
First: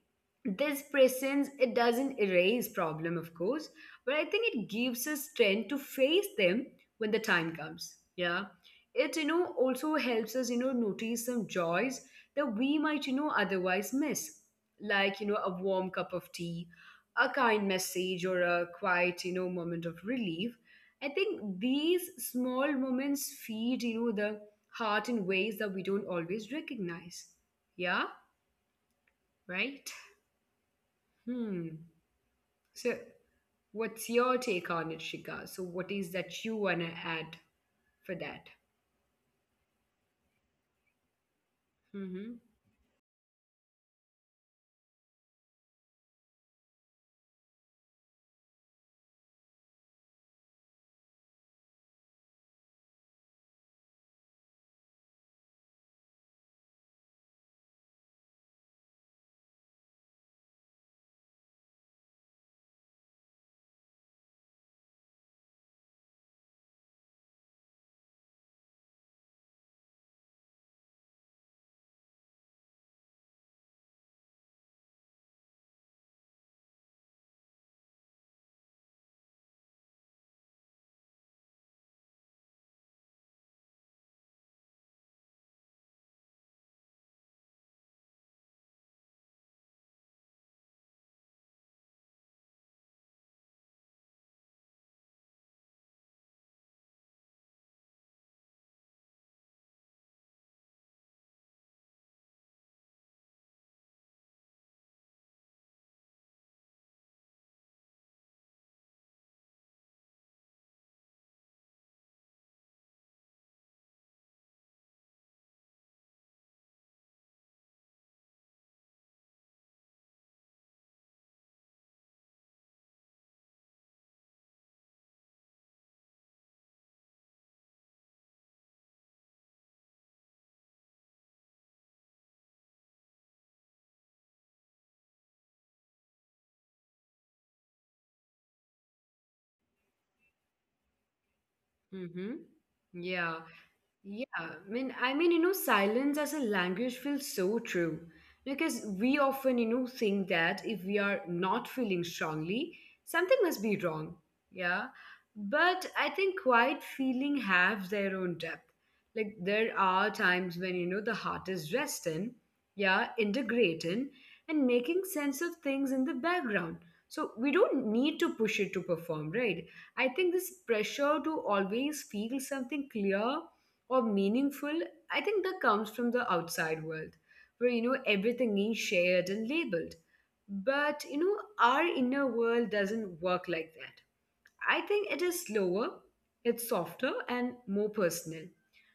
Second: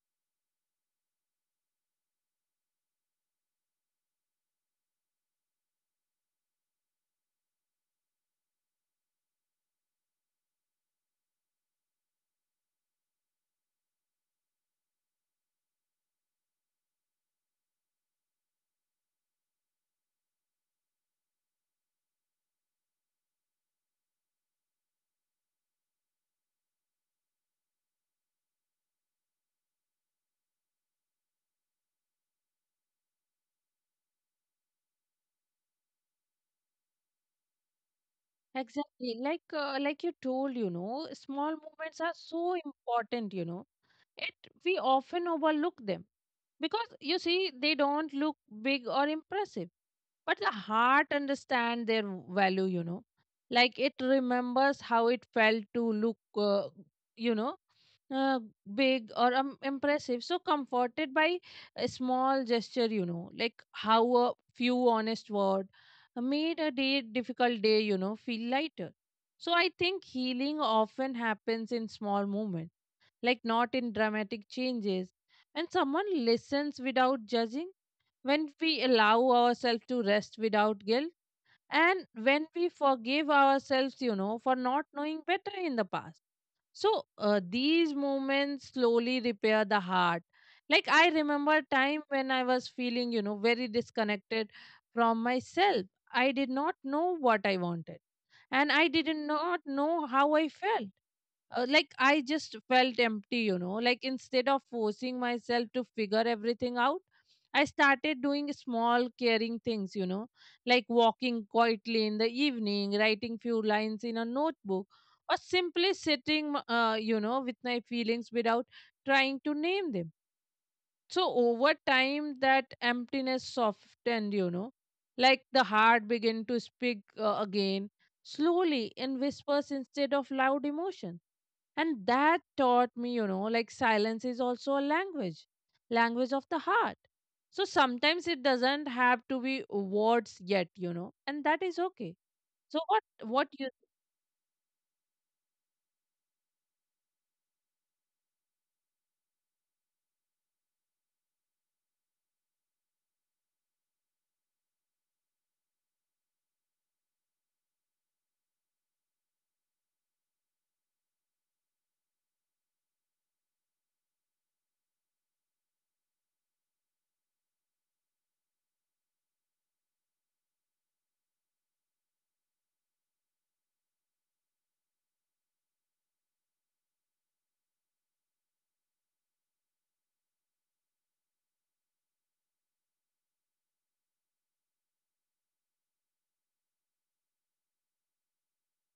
A: this presence, it doesn't erase problem, of course, but I think it gives us strength to face them when the time comes. Yeah. It, you know, also helps us, you know, notice some joys that we might, you know, otherwise miss. Like, you know, a warm cup of tea, a kind message, or a quiet, moment of relief. I think these small moments feed, the heart in ways that we don't always recognize. Yeah. Right. Hmm. So what's your take on it, Shika? So what is that you want to add for that?
B: Exactly. Like you told, you know, small movements are so
A: Mm-hmm.
B: important, you know. It We often overlook them because you see they don't look big or impressive. But the heart understand their value, you know. Like it remembers how it felt to look you know uh, big or impressive, so comforted by a small gesture, you know, like how a few honest word made a day difficult day, you know, feel lighter. So I think healing often happens in small moments, like not in dramatic changes, and someone listens without judging, when we allow ourselves to rest without guilt, and when we forgive ourselves, you know, for not knowing better in the past. So these moments slowly repair the heart. Like I remember a time when I was feeling, you know, very disconnected from myself. I did not know what I wanted, and I did not know how I felt, like I just felt empty, you know. Like instead of forcing myself to figure everything out, I started doing small caring things, you know, like walking quietly in the evening, writing few lines in a notebook, or simply sitting, you know, with my feelings without trying to name them. So over time, that emptiness softened, you know, like the heart began to speak again, slowly in whispers instead of loud emotion. And that taught me, you know, like silence is also a language, language of the heart. So sometimes it doesn't have to be words yet, you know, and that is okay.
A: Mm-hmm.
B: So
A: Yeah.
B: what you,
A: Yeah, you know, silence as a language feels so true. Because we often, you know, think that if we are not feeling strongly, something must be wrong. Yeah. But I think quiet feeling have their own depth. Like there are times when, you know, the heart is resting, yeah, integrating and making sense of things in the background. So we don't need to push it to perform, right? I think this pressure to always feel something clear or meaningful, I think that comes from the outside world, where you know everything is shared and labeled. But you know, our inner world doesn't work like that. I think it is slower, it's softer, and more personal.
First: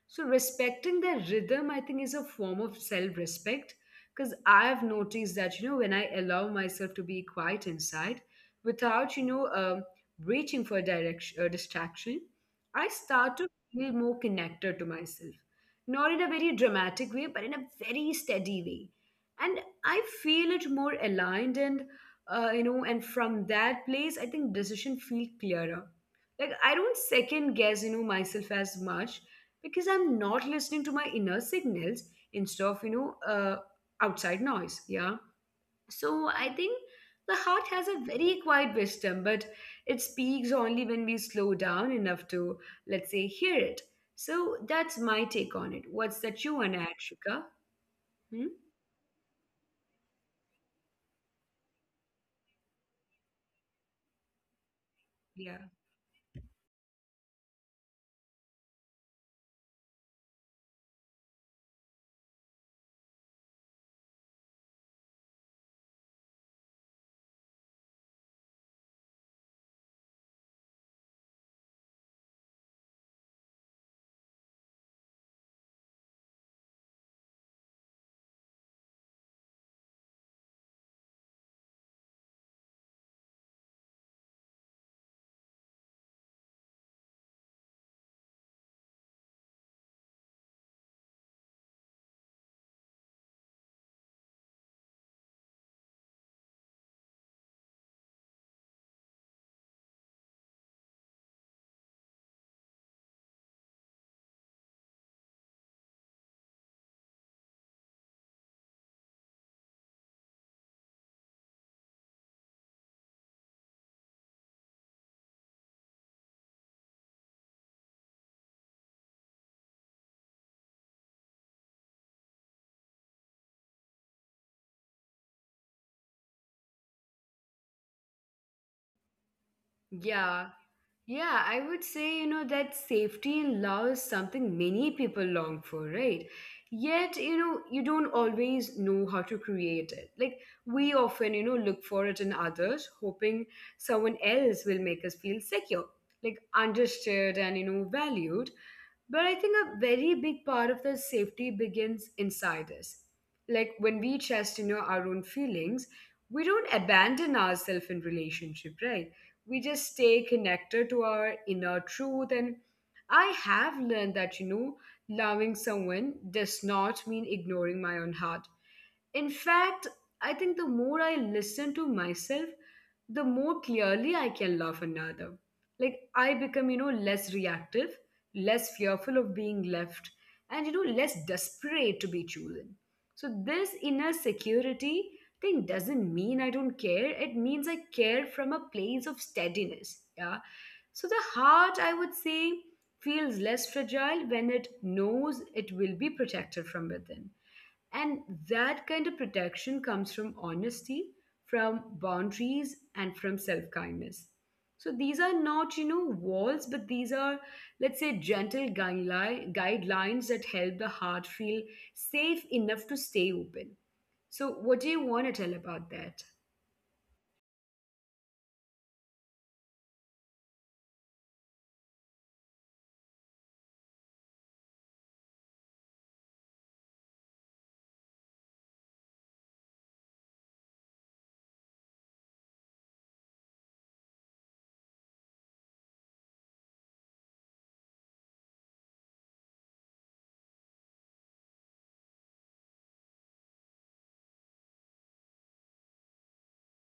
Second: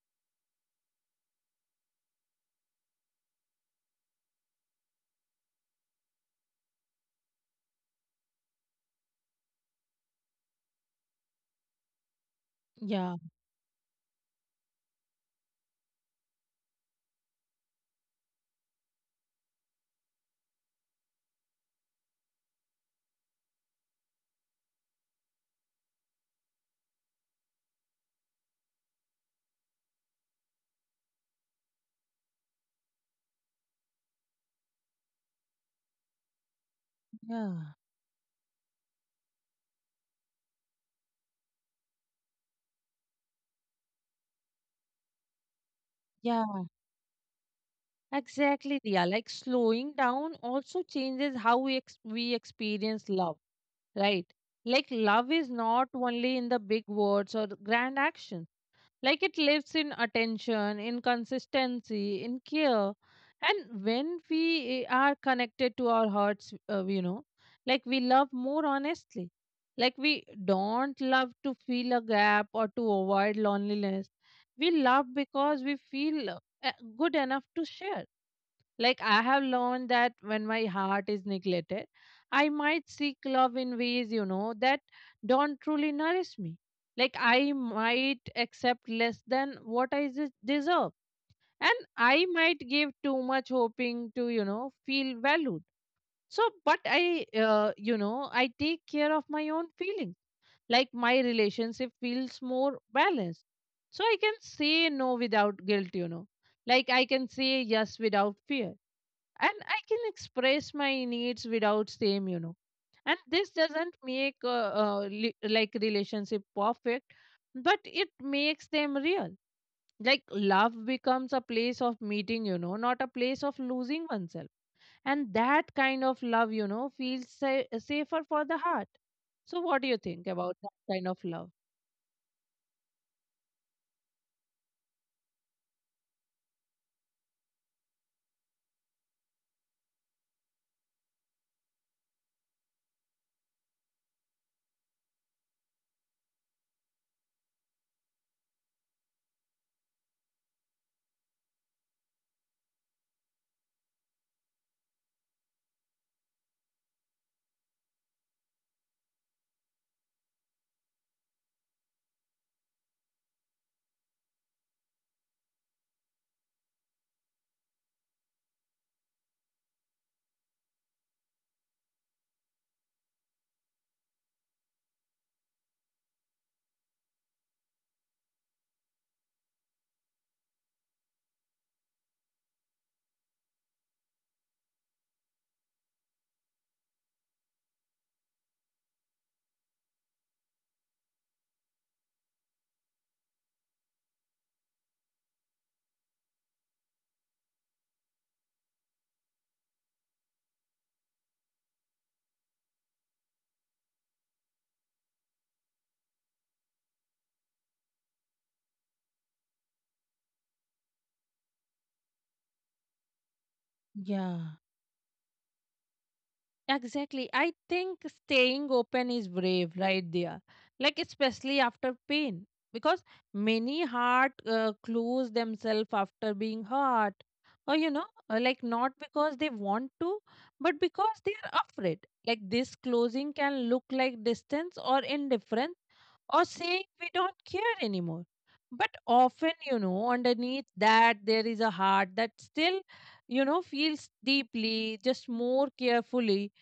A: So, respecting their rhythm, I think, is a form of self respect. Because I have noticed that, you know, when I allow myself to be quiet inside without, you know, reaching for direction, distraction, I
B: yeah,
A: start to feel more connected to myself. Not in a very dramatic way, but in a very steady way. And I feel it more aligned and and from that place, I think decision feel clearer, like I don't second guess, you know, myself as much, because I'm not listening to my inner signals instead of outside noise. Yeah. So I think the heart has
B: yeah,
A: a very quiet wisdom, but it speaks only when we slow down enough to, let's say, hear it. So that's my take on it. What's that you
B: yeah,
A: want to add, Shika? Hmm?
B: exactly, yeah. Like slowing down also changes how we experience love. Right. Like love
A: Yeah,
B: is not only in the big words or grand actions. Like it lives in attention, in consistency, in care. And when we are connected to our hearts, you know, like we love more honestly. Like we don't love to fill a gap or to avoid loneliness. We love because we feel uh, good enough to share. Like I have learned that when my heart is neglected, I might seek love in ways, you know, that don't truly nourish me. Like I might accept less than what deserve. And I might give too much, hoping to, you know, feel valued. So, but I, you know, I take care of my own feelings. Like my relationship feels more balanced. So I can say no without guilt, you know. Like I can say yes without fear, and I can express my needs without shame, you know. And this doesn't make like relationship perfect, but it makes them real. Like love becomes a place of meeting, you know, not a place of losing oneself. And that kind of love, you know, feels safer for the heart. So, what do you think
A: yeah.
B: about that kind of
A: Yeah, I
B: love?
A: would say, you know, that safety in love is something many people long for, right? Yet, you know, you don't always know how to create it. Like, we often, you know, look for it in others, hoping someone else will make us feel secure, like understood and, you know, valued. But I think a very big part of the safety begins inside us. Like when we trust chastise our own feelings, we don't abandon ourselves in relationship, right? We just stay connected to our inner truth. And I have learned that, you know, loving someone does not mean ignoring my own heart. In fact, I think the more I listen to myself, the more clearly I can love another. Like I become, you know, less reactive, less fearful of being left, and, you know, less desperate to be chosen. So this inner security thing doesn't mean I don't care. It means I care from a place of steadiness. Yeah. So the heart, I would say, feels less fragile when it knows it will be protected from within. And that kind of protection comes from honesty, from boundaries, and from self kindness. So these are not, you know, walls, but these are, let's say, gentle guidelines that help the heart feel safe enough to stay open. So,
B: Yeah.
A: what do you want to tell about that?
B: Exactly. I think staying open is brave right there. Like, especially after pain, because many heart close themselves after being hurt. Or, you know, like not because they want to, but because they are afraid. Like, this closing can look like distance or indifference, or saying we don't care anymore. But often, you know, underneath that, there is a heart that still, you know, feels deeply, just more carefully.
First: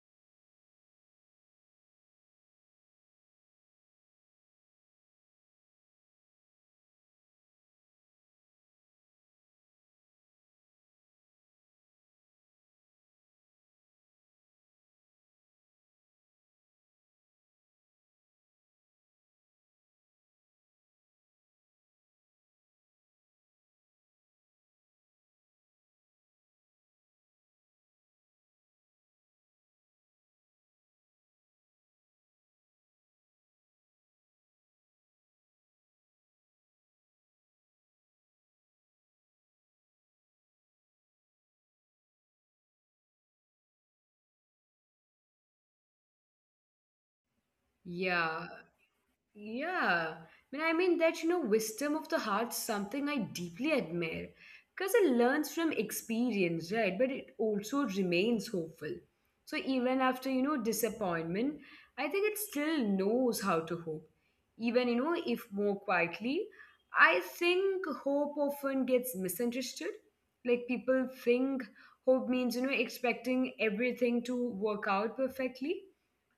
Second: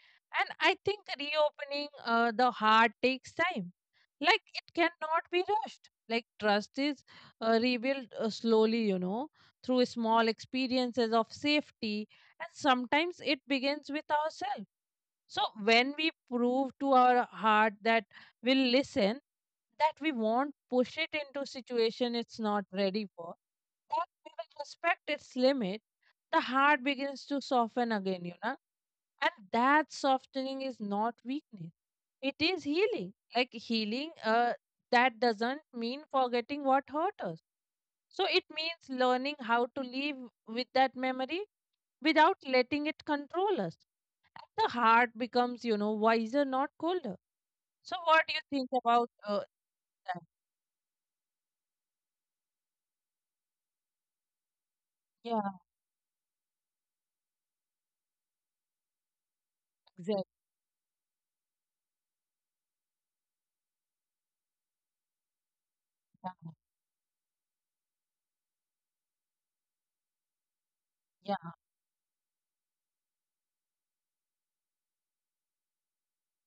B: And I think reopening the heart takes time. Like it cannot be rushed. Like trust is rebuilt slowly, you know, through small experiences of safety. And sometimes it begins with ourselves. So when we prove to our heart that we'll listen, that we won't push it into situation it's not ready for, that we will respect its limit, the heart begins to soften again, you know. And that softening is not weakness. It is healing. Like healing, that doesn't mean forgetting what hurt us. So it means learning how to live with that memory without letting it control us. And the heart becomes wiser, not colder. So, what do you
A: Yeah.
B: think about that?
A: Yeah, I I mean that, you know, wisdom of the heart, something I deeply admire, because it
B: Yeah,
A: learns from experience, right? But it also remains hopeful. So even
B: exactly.
A: after, you know, disappointment, I think it still knows how to hope, even, you know, if more
B: Yeah,
A: quietly. I think hope often gets misunderstood. Like people
B: yeah.
A: think hope means, you know, expecting everything to work out perfectly,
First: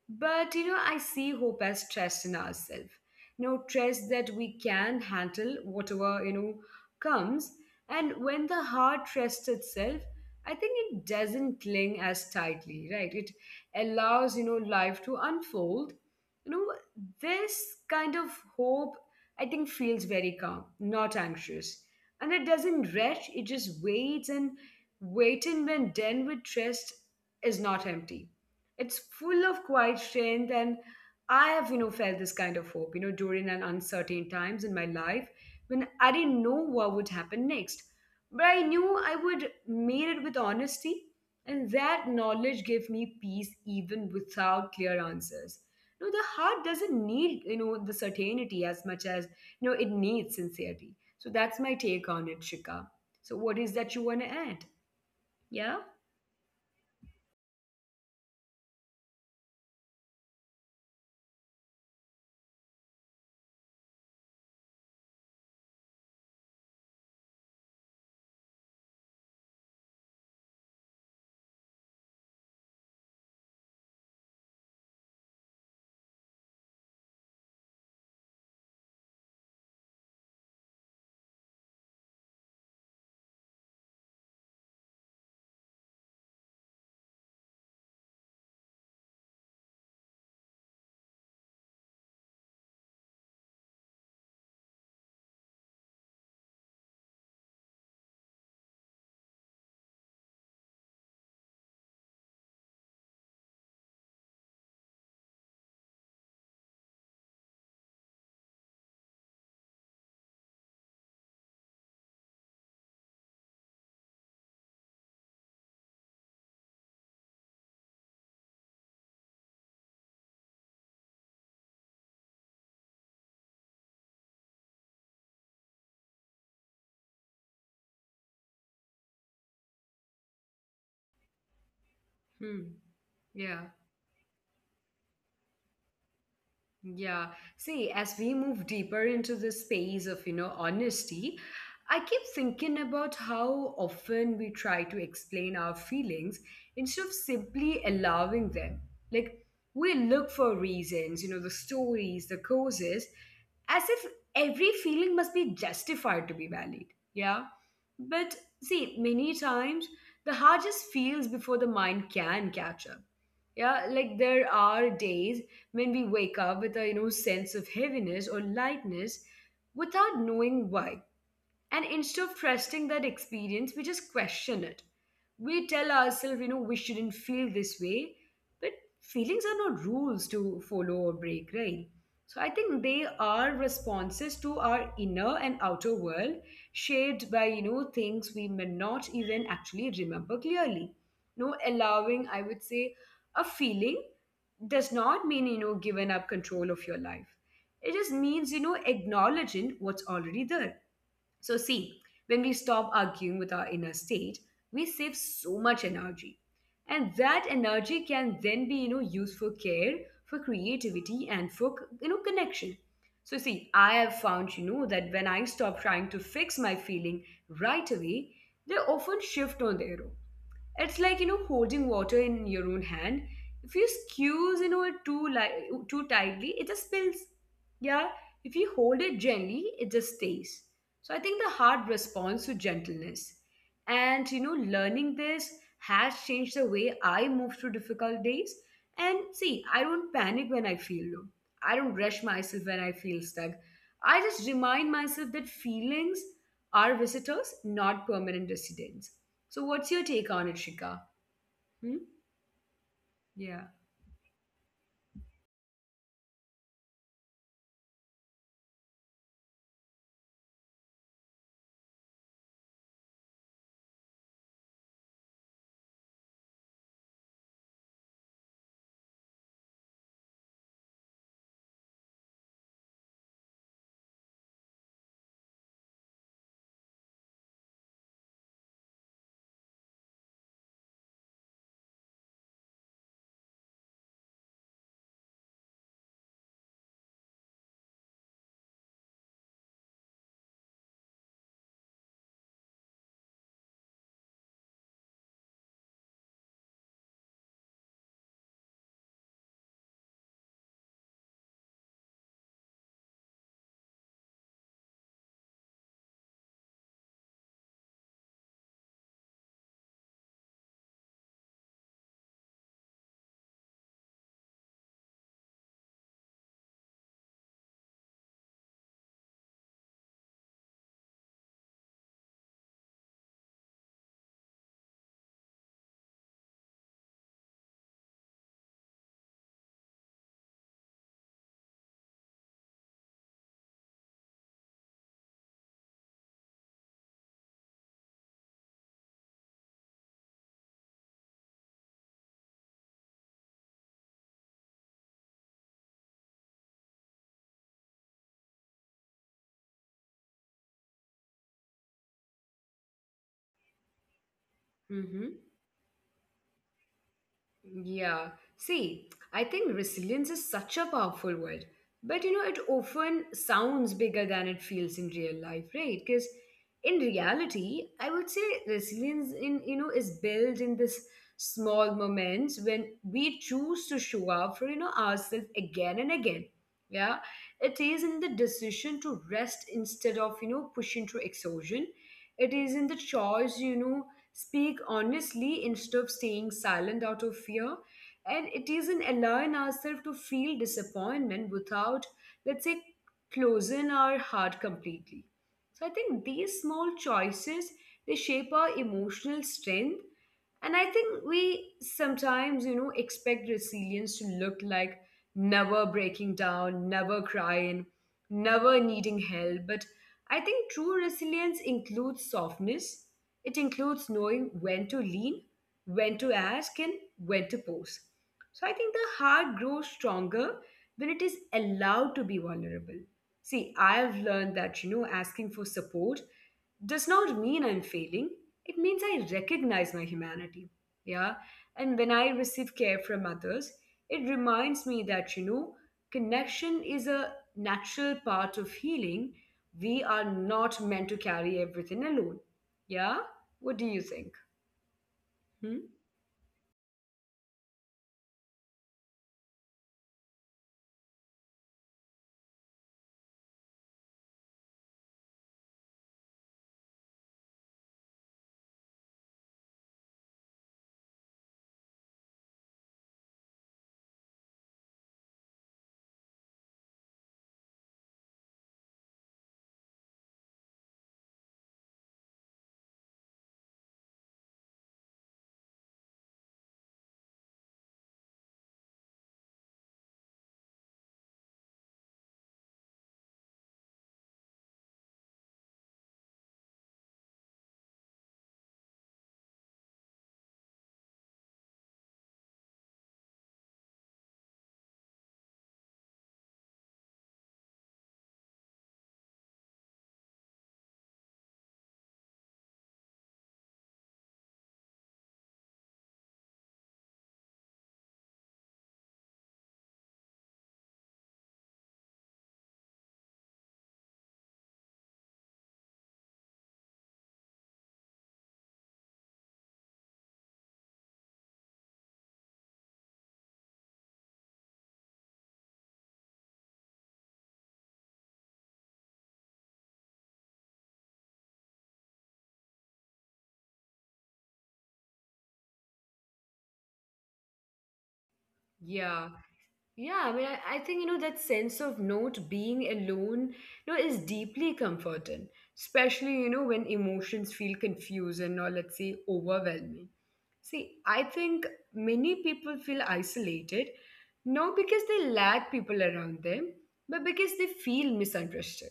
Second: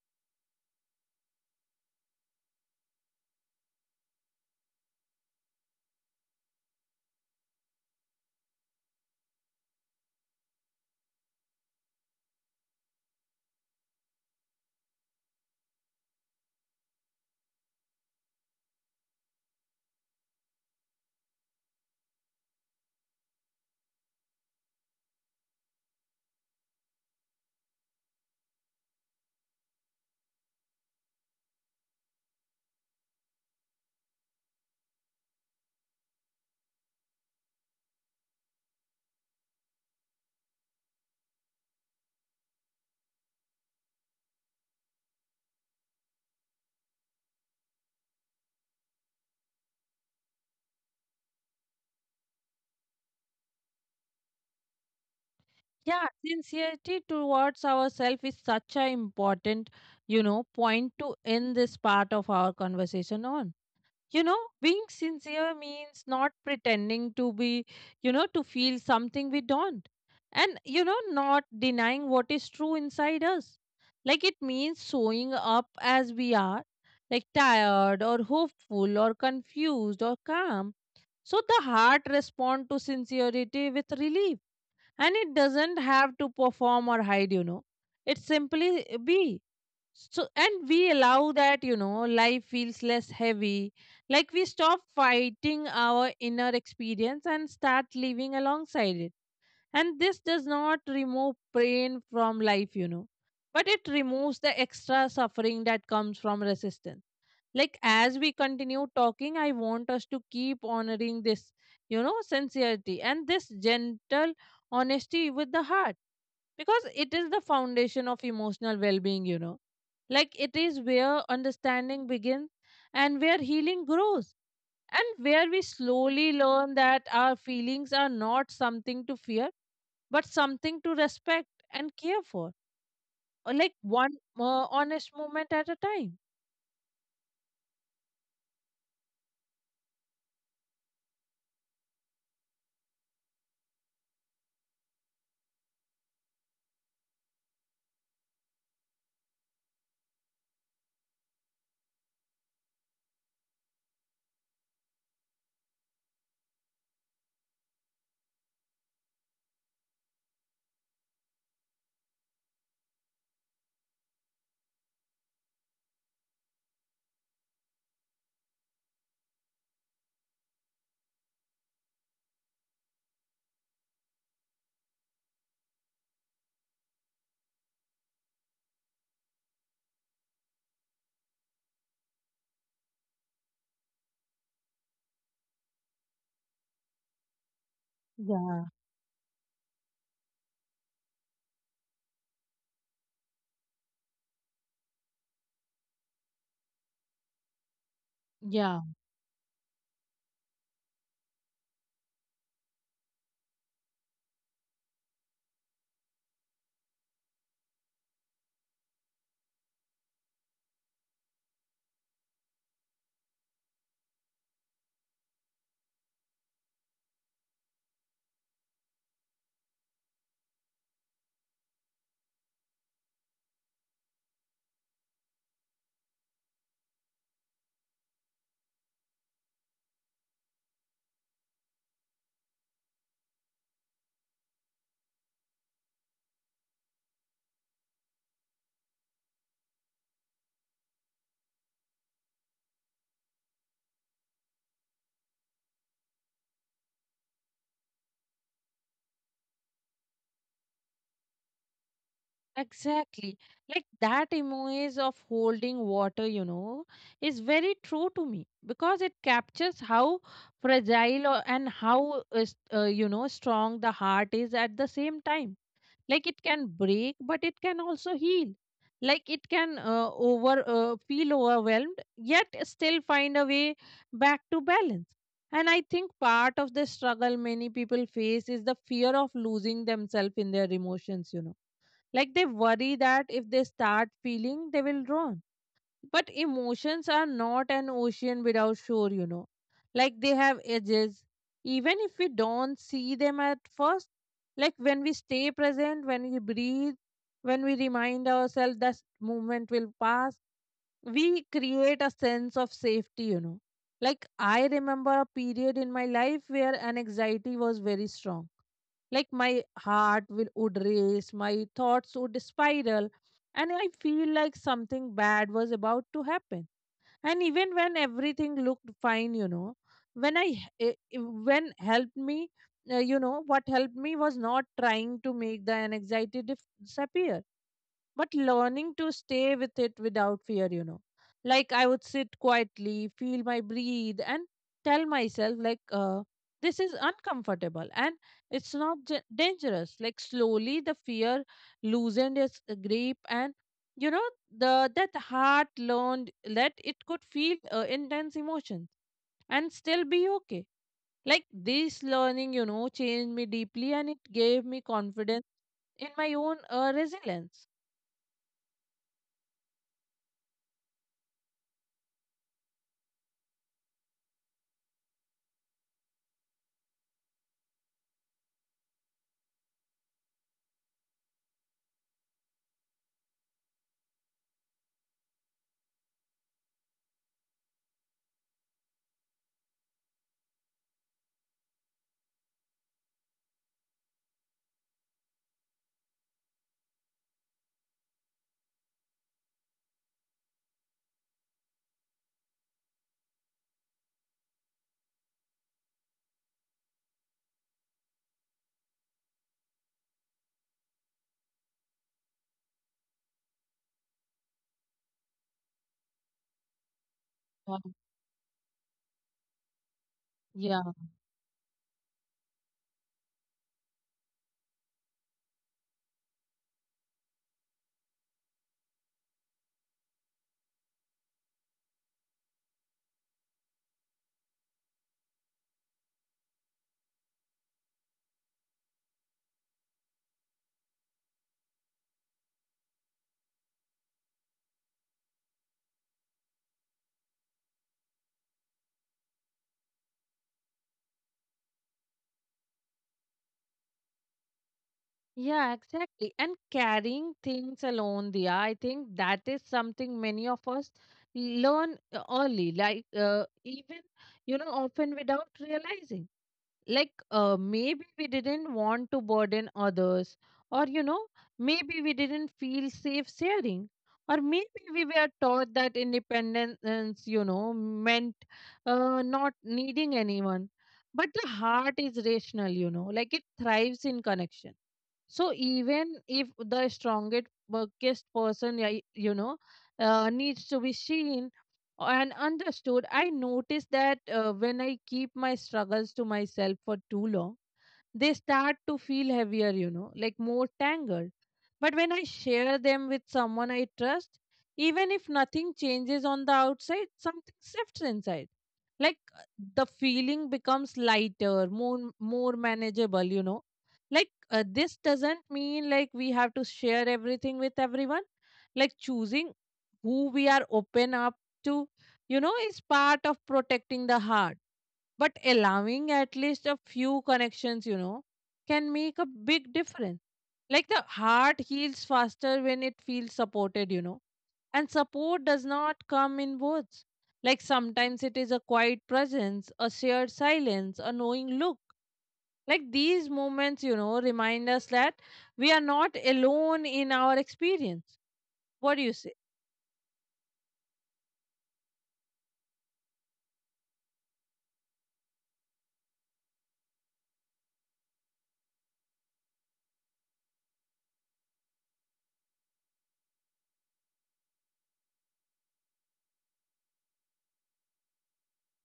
A: but, you know, I see hope as trust in ourselves. You know, trust that we can handle whatever, you know, comes. And when the heart trusts itself, I think it doesn't cling as tightly, right? It allows, you know, life to unfold. You know, this kind of hope, I think, feels very calm, not anxious. And it doesn't rush, it just waits. And waiting, when done with trust, is not empty, it's full of quiet strength. And I have, you know, felt this kind of hope, you know, during an uncertain times in my life when I didn't know what would happen next, but I knew I would meet it with honesty. And that knowledge gave me peace even without clear answers. No, the heart doesn't need, you know, the certainty as much as, you know, it needs sincerity. So that's my take on it, Shika. So what is that you want to add? Yeah.
B: Yeah, sincerity towards ourselves is such an important point to end this part of our conversation on. Being sincere means not pretending to be to feel something we don't, and not denying what is true inside us. Like it means showing up as we are, like tired or hopeful or confused or calm. So the heart responds to sincerity with relief, and it doesn't have to perform or hide. It simply be. So, and we allow that life feels less heavy. Like we stop fighting our inner experience and start living alongside it. And this does not remove pain from life, but it removes the extra suffering that comes from resistance. Like as we continue talking, I want us to keep honoring this sincerity and this gentle honesty with the heart, because it is the foundation of emotional well-being. Like it is where understanding begins, and where healing grows, and where we slowly learn that our feelings are not something to fear, but something to respect and care for.
A: Hmm?
B: Or like
A: Yeah.
B: one honest moment at a time.
A: Yeah. See, as we move deeper into the space of, you know, honesty, I keep thinking about how often we try to explain our feelings instead of simply allowing them. Like, we look for reasons, you know, the stories, the causes, as if every feeling must be justified to be valid. Yeah. But see, many times the heart just feels before the mind can catch up. Yeah, like there are days when we wake up with a, you know, sense of heaviness or lightness without knowing why. And instead of trusting that experience, we just question it. We tell ourselves, you know, we shouldn't feel this way. But feelings are not rules to follow or break, right? So I think they are responses to our inner and outer world, shaped by, you know, things we
B: Yeah.
A: may not even actually remember clearly. No, allowing, I would say, a feeling does not mean, you know, giving up control of your life. It just means, you know,
B: Yeah,
A: acknowledging what's already there. So, see, when we stop arguing with our inner state, we save so much energy. And that energy can then be, you know, used for care, for creativity, and for, you know, connection. So, see, I have found, you know, that when I stop trying to fix my feeling right away, they often shift on their own. It's like, you know, holding water in your own hand. If you squeeze, you know, it too tightly, it just spills. Yeah. If you hold it gently, it just stays. So I think the heart responds to gentleness. And, you know, learning this has changed the way I move through difficult days. And see, I don't panic when I feel low, I don't rush myself when I feel stuck. I just remind myself that feelings are visitors, not permanent residents. So, what's your take on it, Shika? Hmm?
B: exactly.
A: Yeah.
B: Like that image of holding water is very true to me, because it captures how fragile and how strong the heart is at the same time. Like it can break, but it can also heal. Like it can over feel overwhelmed, yet still find a way back to balance. And I think part of the struggle many people face is the fear of losing themselves in their emotions. Like they worry that if they start feeling, they will drown. But emotions are not an ocean without shore. Like they have edges, even if we don't see them at first. Like when we stay present, when we breathe, when we remind ourselves that moment will pass, we create a sense of safety. Like I remember a period in my life where an anxiety was very strong. Like my heart will would race, my thoughts would spiral, and I feel like something bad was about to happen, and even when everything looked fine. When I eh, eh, when helped me you know What helped me was not trying to make the anxiety disappear, but learning to stay with it without fear. Like I would sit quietly, feel my breathe, and tell myself, like, this is uncomfortable, and it's not dangerous. Like, slowly the fear loosened its grip, and you know, the that heart learned that it could feel intense emotions and still be okay. Like, this learning changed me deeply, and it gave me
A: Mm-hmm.
B: confidence in my own resilience.
A: Yeah. See, I think resilience is such a powerful word, but, you know, it often sounds bigger than it feels in real life, right? Because in reality, I would say resilience in, you know, is built in this small moments when we choose to show up for, you know, ourselves again and again. Yeah. It is in the decision to rest instead of, you know, pushing through exhaustion. It is in the choice, you know, speak honestly instead of staying silent out of fear. And it isn't allowing ourselves to feel disappointment without, let's say, closing our heart completely. So I think these small choices, they shape our emotional strength. And I think we sometimes, you know, expect resilience to look like never breaking down, never crying, never needing help. But I think true
B: Um,
A: resilience includes softness, it includes knowing when to lean, when to ask, and when to pose. So I think the heart grows stronger when it is allowed to be vulnerable. See, I have learned that, you know, asking for support does not mean I'm failing. It means I recognize my humanity. Yeah. And when I receive care from others, it reminds me that, you know, connection is a natural part of healing. We are not meant to carry everything alone. Yeah. What do you think? Hmm?
B: Yeah, exactly. And carrying things alone, Dia, I think that is something many of us learn early, like even often without realizing. Like maybe we didn't want to burden others, or maybe we didn't feel safe sharing, or maybe we were taught that independence meant not needing anyone. But the heart is rational, like it thrives in connection. So even if the strongest weakest person needs to be seen and understood, I notice that when I keep my struggles to myself for too long, they start to feel heavier, like more tangled. But when I share them with someone I trust, even if nothing changes on the outside, something shifts inside. Like the feeling becomes lighter, more manageable. Like this doesn't mean like we have to share everything with everyone. Like choosing who we are open up to, is part of protecting the heart, but allowing at least a few connections, can make a big difference. Like the heart heals faster when it feels supported, and support does not come in words. Like sometimes it is a quiet presence, a shared silence, a knowing look. Like these moments, remind us that we are not alone in our experience. What do you
A: Yeah,
B: say?
A: yeah. I think, you know, that sense of not being alone, you know, is deeply comforting, especially, you know, when emotions feel confusing or, let's say, overwhelming. See, I think many people feel isolated, not because they lack people around them, but because they feel misunderstood.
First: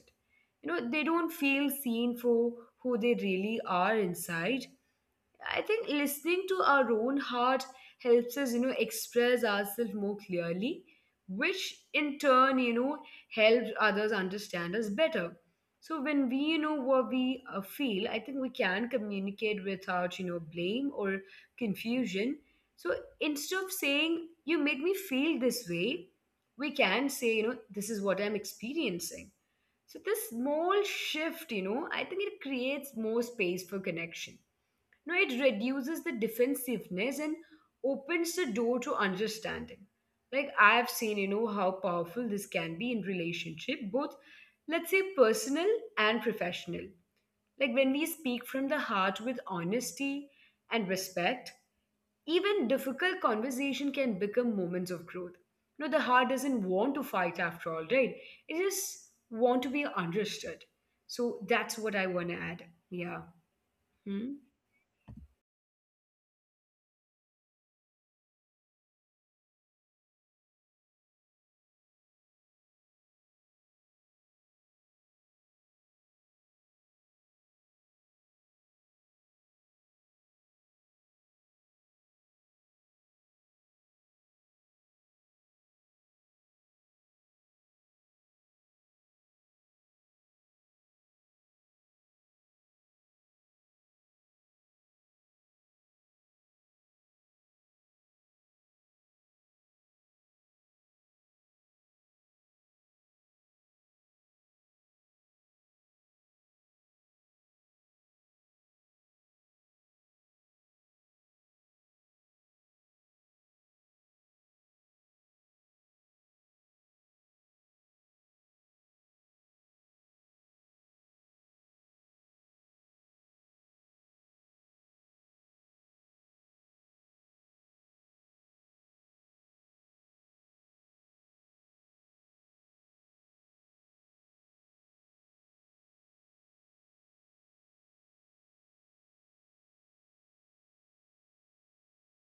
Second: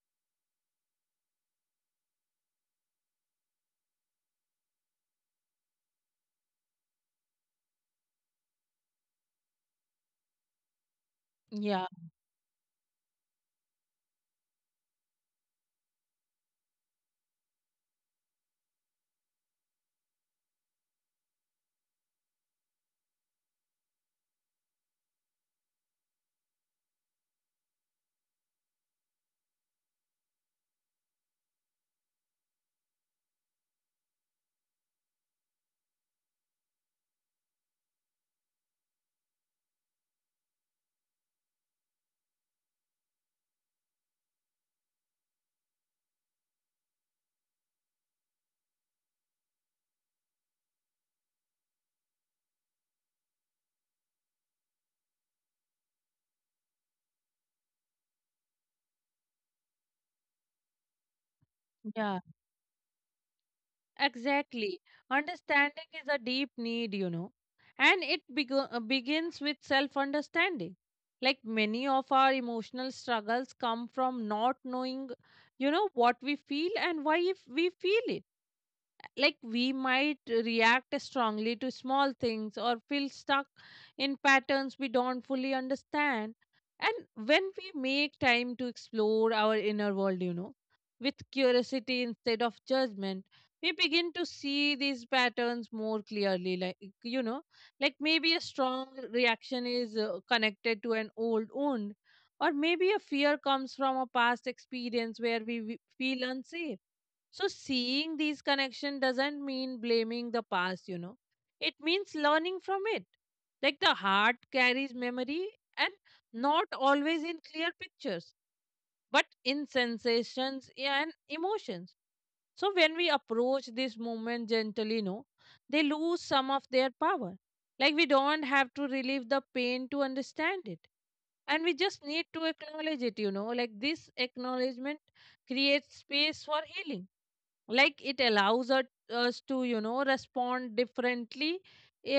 A: You know, they don't feel seen for who they really are inside. I think listening to our own heart helps us, you know, express ourselves more clearly, which
B: Yeah,
A: in turn, you know, helps others understand us better. So when we, you know, what we feel, I think we can communicate without, you know, blame or confusion. So instead of saying, you make me feel this way, we can say, you know, this is what I'm experiencing. So this small shift, you know, I think it creates more space for connection. No, it reduces the defensiveness and opens the door to understanding. Like I've seen, you know, how powerful this can be in relationship, both, let's say, personal and professional. Like when we speak from the heart with honesty and respect, even difficult conversation can become moments of growth. No, the heart doesn't want to fight after all, right? It just want to be understood. So that's what I
B: yeah.
A: want to add. Yeah. Hmm?
B: Exactly. Understanding is a deep need, and it begins with self understanding. Like many of our emotional struggles come from not knowing, what we feel and why if we feel it. Like we might react strongly to small things or feel stuck in patterns we don't fully understand. And when we make time to explore our inner world, with curiosity instead of judgment, we begin to see these patterns more clearly. Like you know like maybe a strong reaction is connected to an old wound, or maybe a fear comes from a past experience where we feel unsafe. So seeing these connection doesn't mean blaming the past, you know. It means learning from it. Like the heart carries memory, and not always in clear pictures, but in sensations and emotions. So when we approach this moment gently, no, they lose some of their power. Like we don't have to relieve the pain to understand it. And we just need to acknowledge it. Like this acknowledgement creates space for healing. Like it allows us to respond differently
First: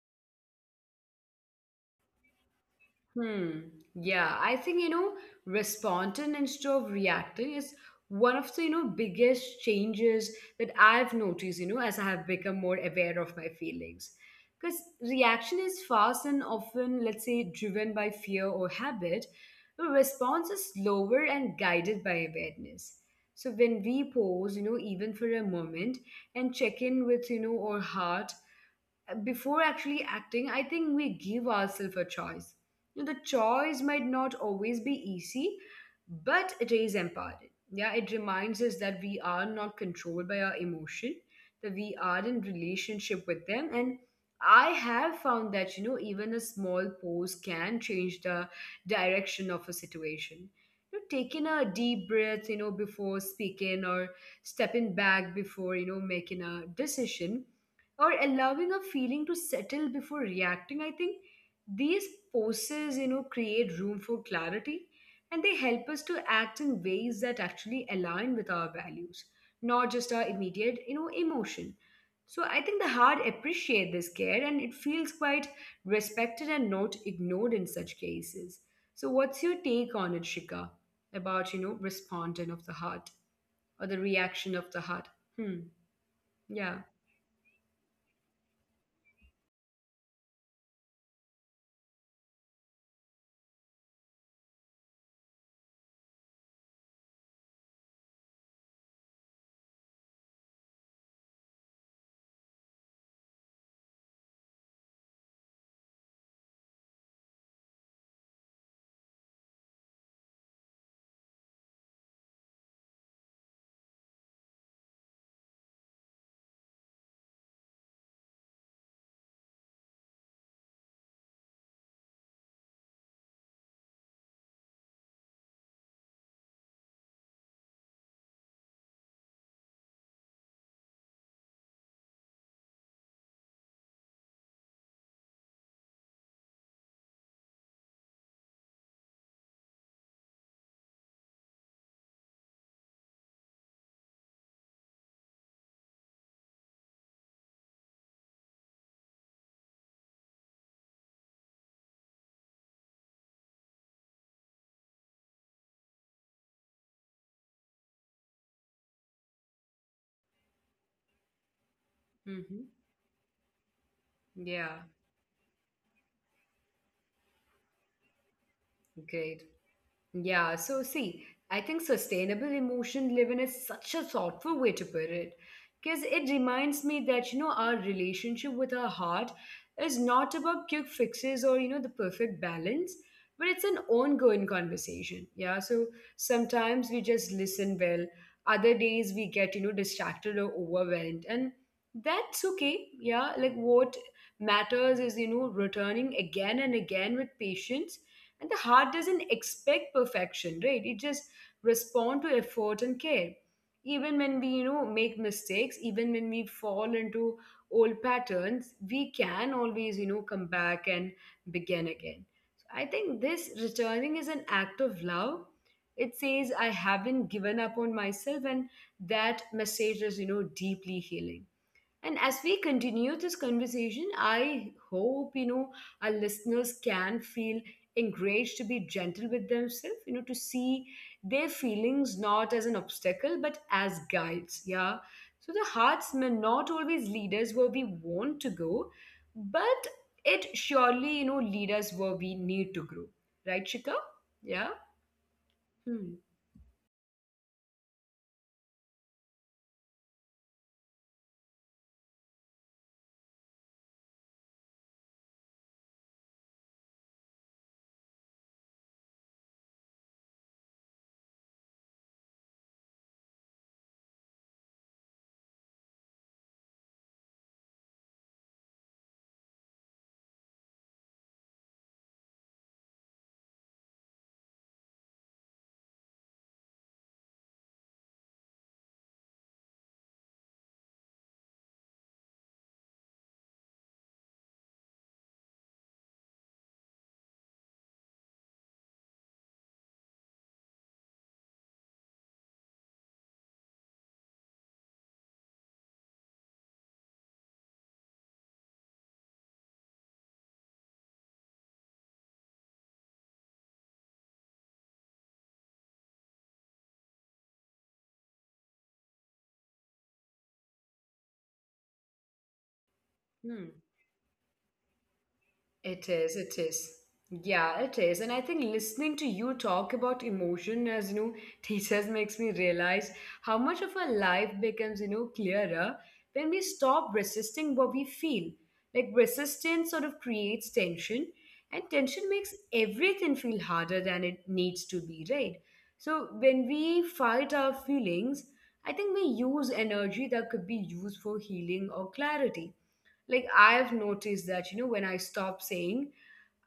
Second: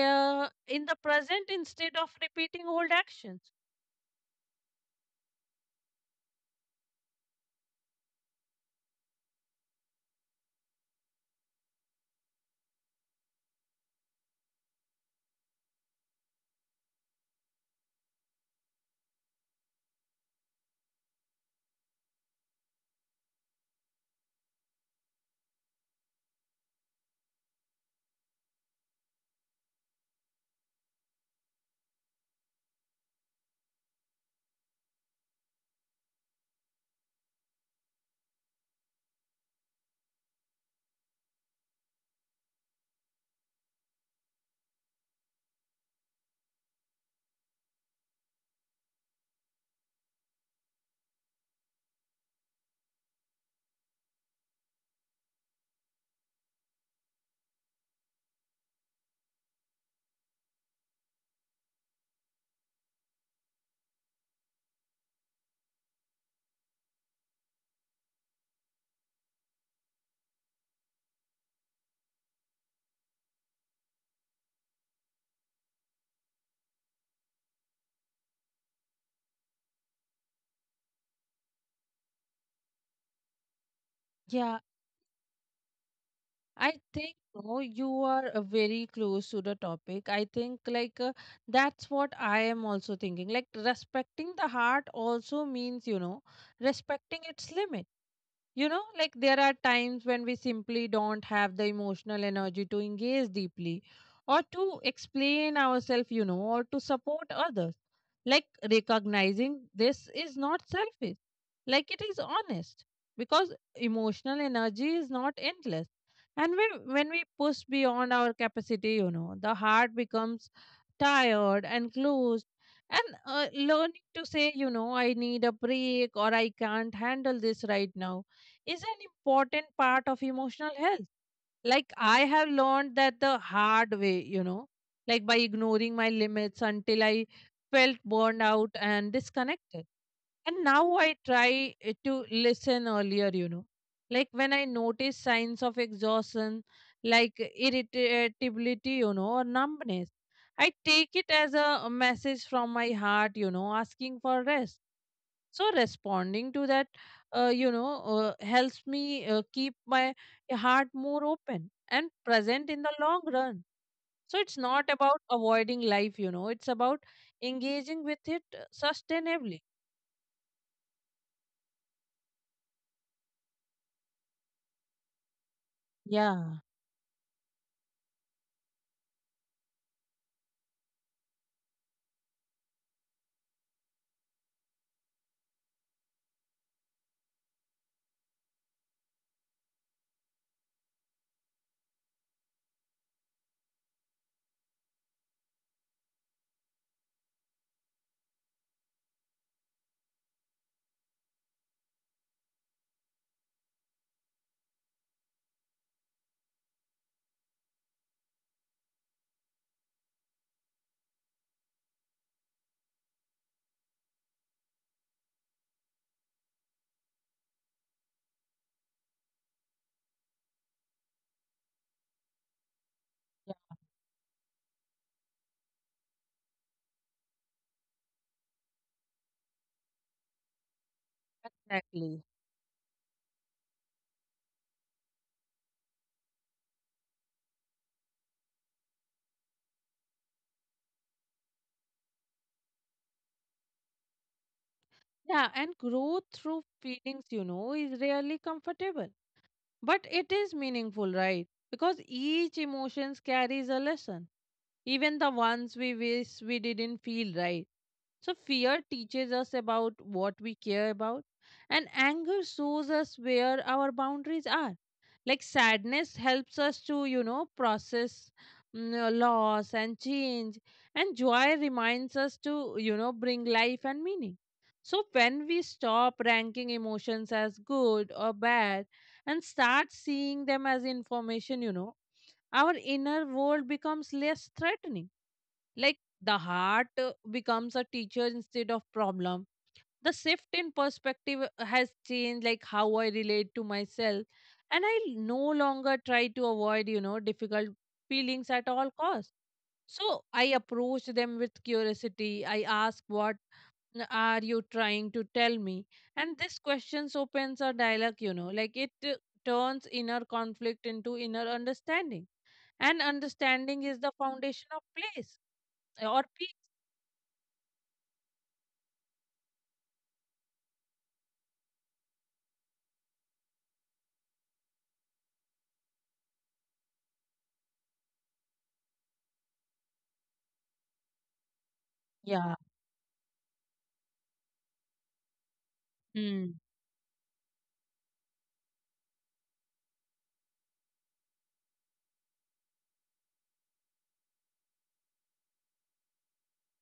B: in the present, instead of repeating old actions.
A: Hmm. Yeah, I think, you know, responding instead of reacting is one of the, you know, biggest changes that I've noticed. You know, as I have become more aware of my feelings, because reaction is fast and often, let's say, driven by fear or habit. But response is slower and guided by awareness. So when we pause, you know, even for a moment, and check in with, you know, our heart before actually acting, I think we give ourselves a choice. You know, the choice might not always be easy, but it is empowering. Yeah, it reminds us that we are not controlled by our emotion, that we are in relationship with them. And I have found that, you know, even a small pose can change the direction of a situation. You know, taking a deep breath, before speaking or stepping back before, making a decision or allowing a feeling to settle before reacting, I think these poses, create room for clarity, and they help us to act in ways that actually align with our values, not just our immediate, emotion. So I think the heart appreciate this care, and it feels quite respected and not ignored in such cases. So what's your take on it, Shika, about, respondent of the heart or the
B: Yeah,
A: reaction of the heart? Hmm.
B: I
A: Yeah.
B: think no, you are very close to the topic. I think like that's what I am also thinking. Like respecting the heart also means respecting its limits. Like there are times when we simply don't have the emotional energy to engage deeply, or to explain ourselves, or to support others. Like recognizing this is not selfish, like it is honest, because emotional energy is not endless. And when we push beyond our capacity, the heart becomes tired and closed. And learning to say, I need a break or I can't handle this right now, is an important part of emotional health. Like I have learned that the hard way, like by ignoring my limits until I felt burned out and disconnected. And now I try to listen earlier, like when I notice signs of exhaustion, like irritability, or numbness. I take it as a message from my heart, asking for rest. So responding to that uh, you know helps me keep my heart more open and present in the
A: Hmm.
B: long run. So it's not about
A: Yeah.
B: avoiding life. It's about engaging with it sustainably.
A: Great. Yeah. So, see, I think sustainable emotion living is such a thoughtful way to put it, because it
B: Yeah,
A: reminds me that, our relationship with our heart is not about quick fixes or, the perfect balance, but it's an ongoing conversation. Yeah. So sometimes we just listen well, other days we get, distracted or overwhelmed. And that's okay. Yeah. Like what matters is, returning again and again with patience, and the heart doesn't expect perfection, right? It just responds to effort and care. Even when we, make mistakes, even when we fall into old patterns, we can always, come back and begin again. So I think this returning is an act of love. It says I haven't given up on myself, and that message is, deeply healing. And as we continue this conversation, I hope, our listeners can feel encouraged to be gentle with themselves, to see their feelings
B: exactly.
A: not as an obstacle, but as guides. Yeah. So the hearts may not always lead us where we want to go, but it surely, lead us where we need to grow. Right, Shika? Yeah.
B: Yeah, and growth
A: Hmm.
B: through feelings is rarely comfortable, but it is meaningful, right? Because each emotions carries a lesson, even the ones we wish we didn't feel, right? So, fear teaches us about what we care about, and anger shows us where our boundaries are. Like sadness helps us to, process loss and change, and joy reminds us to, bring life and meaning. So, when we stop ranking emotions as good or bad and start seeing them as information, our inner world becomes less threatening. Like the heart becomes a teacher instead of problem. The shift in perspective has changed like how I relate to myself, and I no longer try to avoid, difficult feelings at all costs. So I approach them with curiosity. I ask, what are you trying to tell me? And this questions opens a dialogue, like it turns inner conflict into inner understanding. And
A: Hmm.
B: understanding is the foundation of place
A: It
B: or
A: is,
B: peace.
A: it is. Yeah, it is. And I think listening to you talk about emotion as, teachers makes me realize how much of our life becomes, clearer when we stop resisting what we feel. Like resistance sort of creates tension, and tension
B: Yeah.
A: makes everything feel harder than it needs to be, right? So
B: Mm.
A: when we fight our feelings, I think we use energy that could be used for healing or clarity. Like I've noticed that, when I stop saying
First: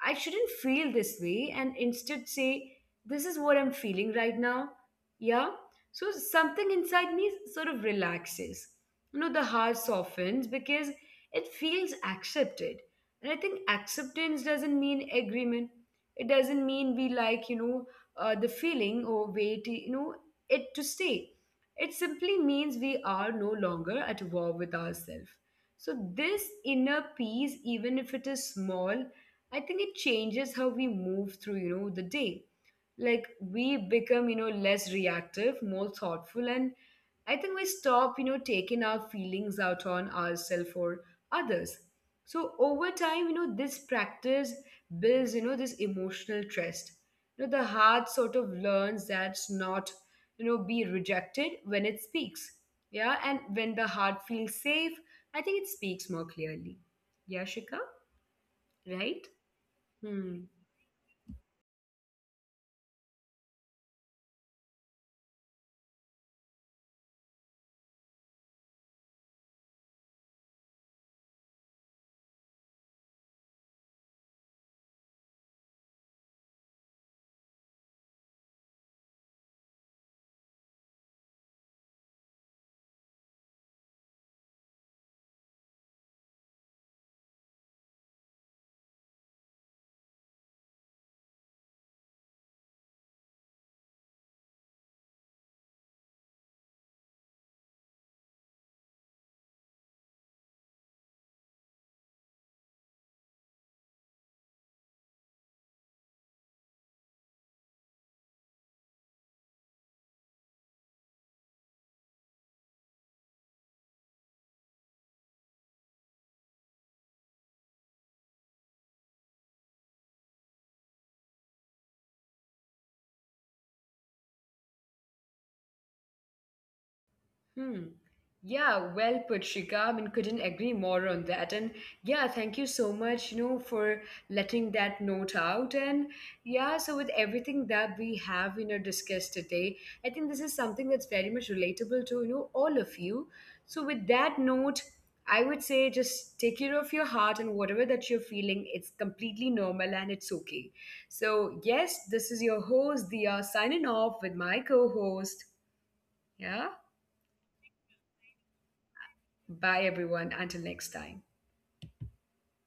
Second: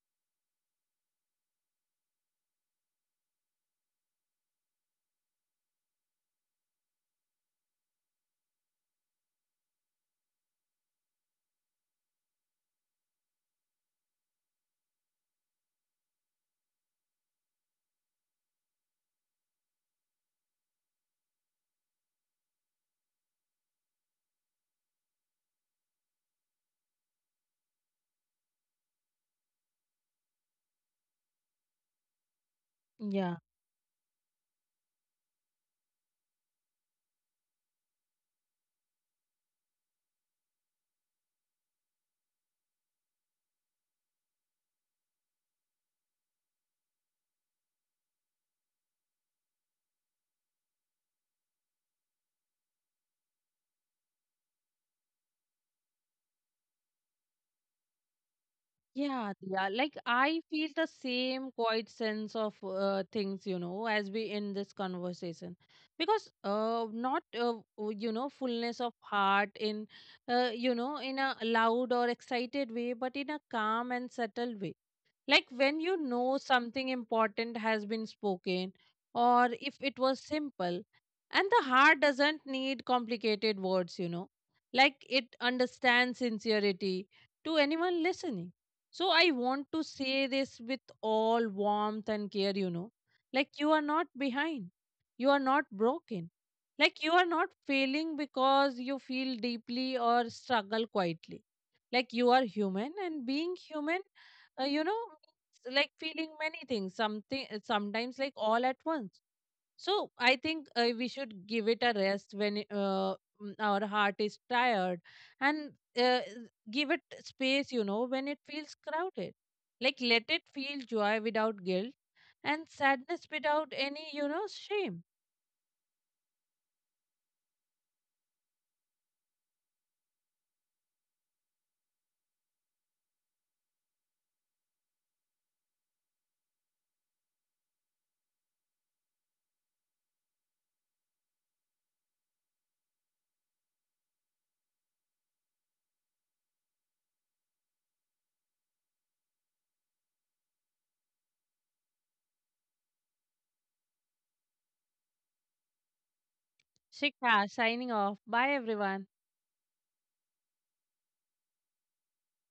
A: I shouldn't feel this way and instead say, this is what I'm feeling right now. Yeah. So something inside me sort of relaxes. You know, the heart softens because it feels accepted. And I think acceptance doesn't mean agreement. It doesn't mean we like, the feeling or wait, it to stay. It simply means we are no longer at war with ourselves. So, this inner peace, even if it is small, I think it changes how we move through, the day. Like
B: Yeah.
A: we become, less reactive, more thoughtful, and I think we stop, taking our feelings out on ourselves or others. So over time, this practice builds, this emotional trust. You know, the heart sort of learns that's not, be rejected when it speaks. Yeah, and when the heart feels safe, I think it speaks more clearly. Yeah, Shika, right?
B: Yeah, yeah. Like
A: Hmm.
B: I feel the same quiet sense of things, as we in this conversation, because not fullness of heart in, in a loud or excited way, but in a calm and subtle way. Like when you know something important has been spoken, or if it was simple, and the heart doesn't need complicated words, like it understands sincerity to anyone listening. So I want to say this with all warmth and care, like you are not behind, you are not broken, like you are not failing because you feel deeply or struggle quietly. Like you are human, and being human uh, you know it's like feeling many things something sometimes like all at once. So I think we should give it a rest when our heart is tired, and uh, give it space when it feels crowded. Like let it feel joy without guilt, and sadness without any shame.
A: Hmm. Yeah, well put, Shika. I mean, couldn't agree more on that. And yeah, thank you so much, for letting that note out. And yeah, so with everything that we have, discussed today, I think this is something that's very much relatable to, all of you. So with that note, I would say just take care of your heart, and whatever that you're feeling, it's completely normal and it's okay. So yes, this is your host, Dia, signing off with my co-host. Yeah.
B: Shikha signing off. Bye, everyone.
A: Bye, everyone. Until next time.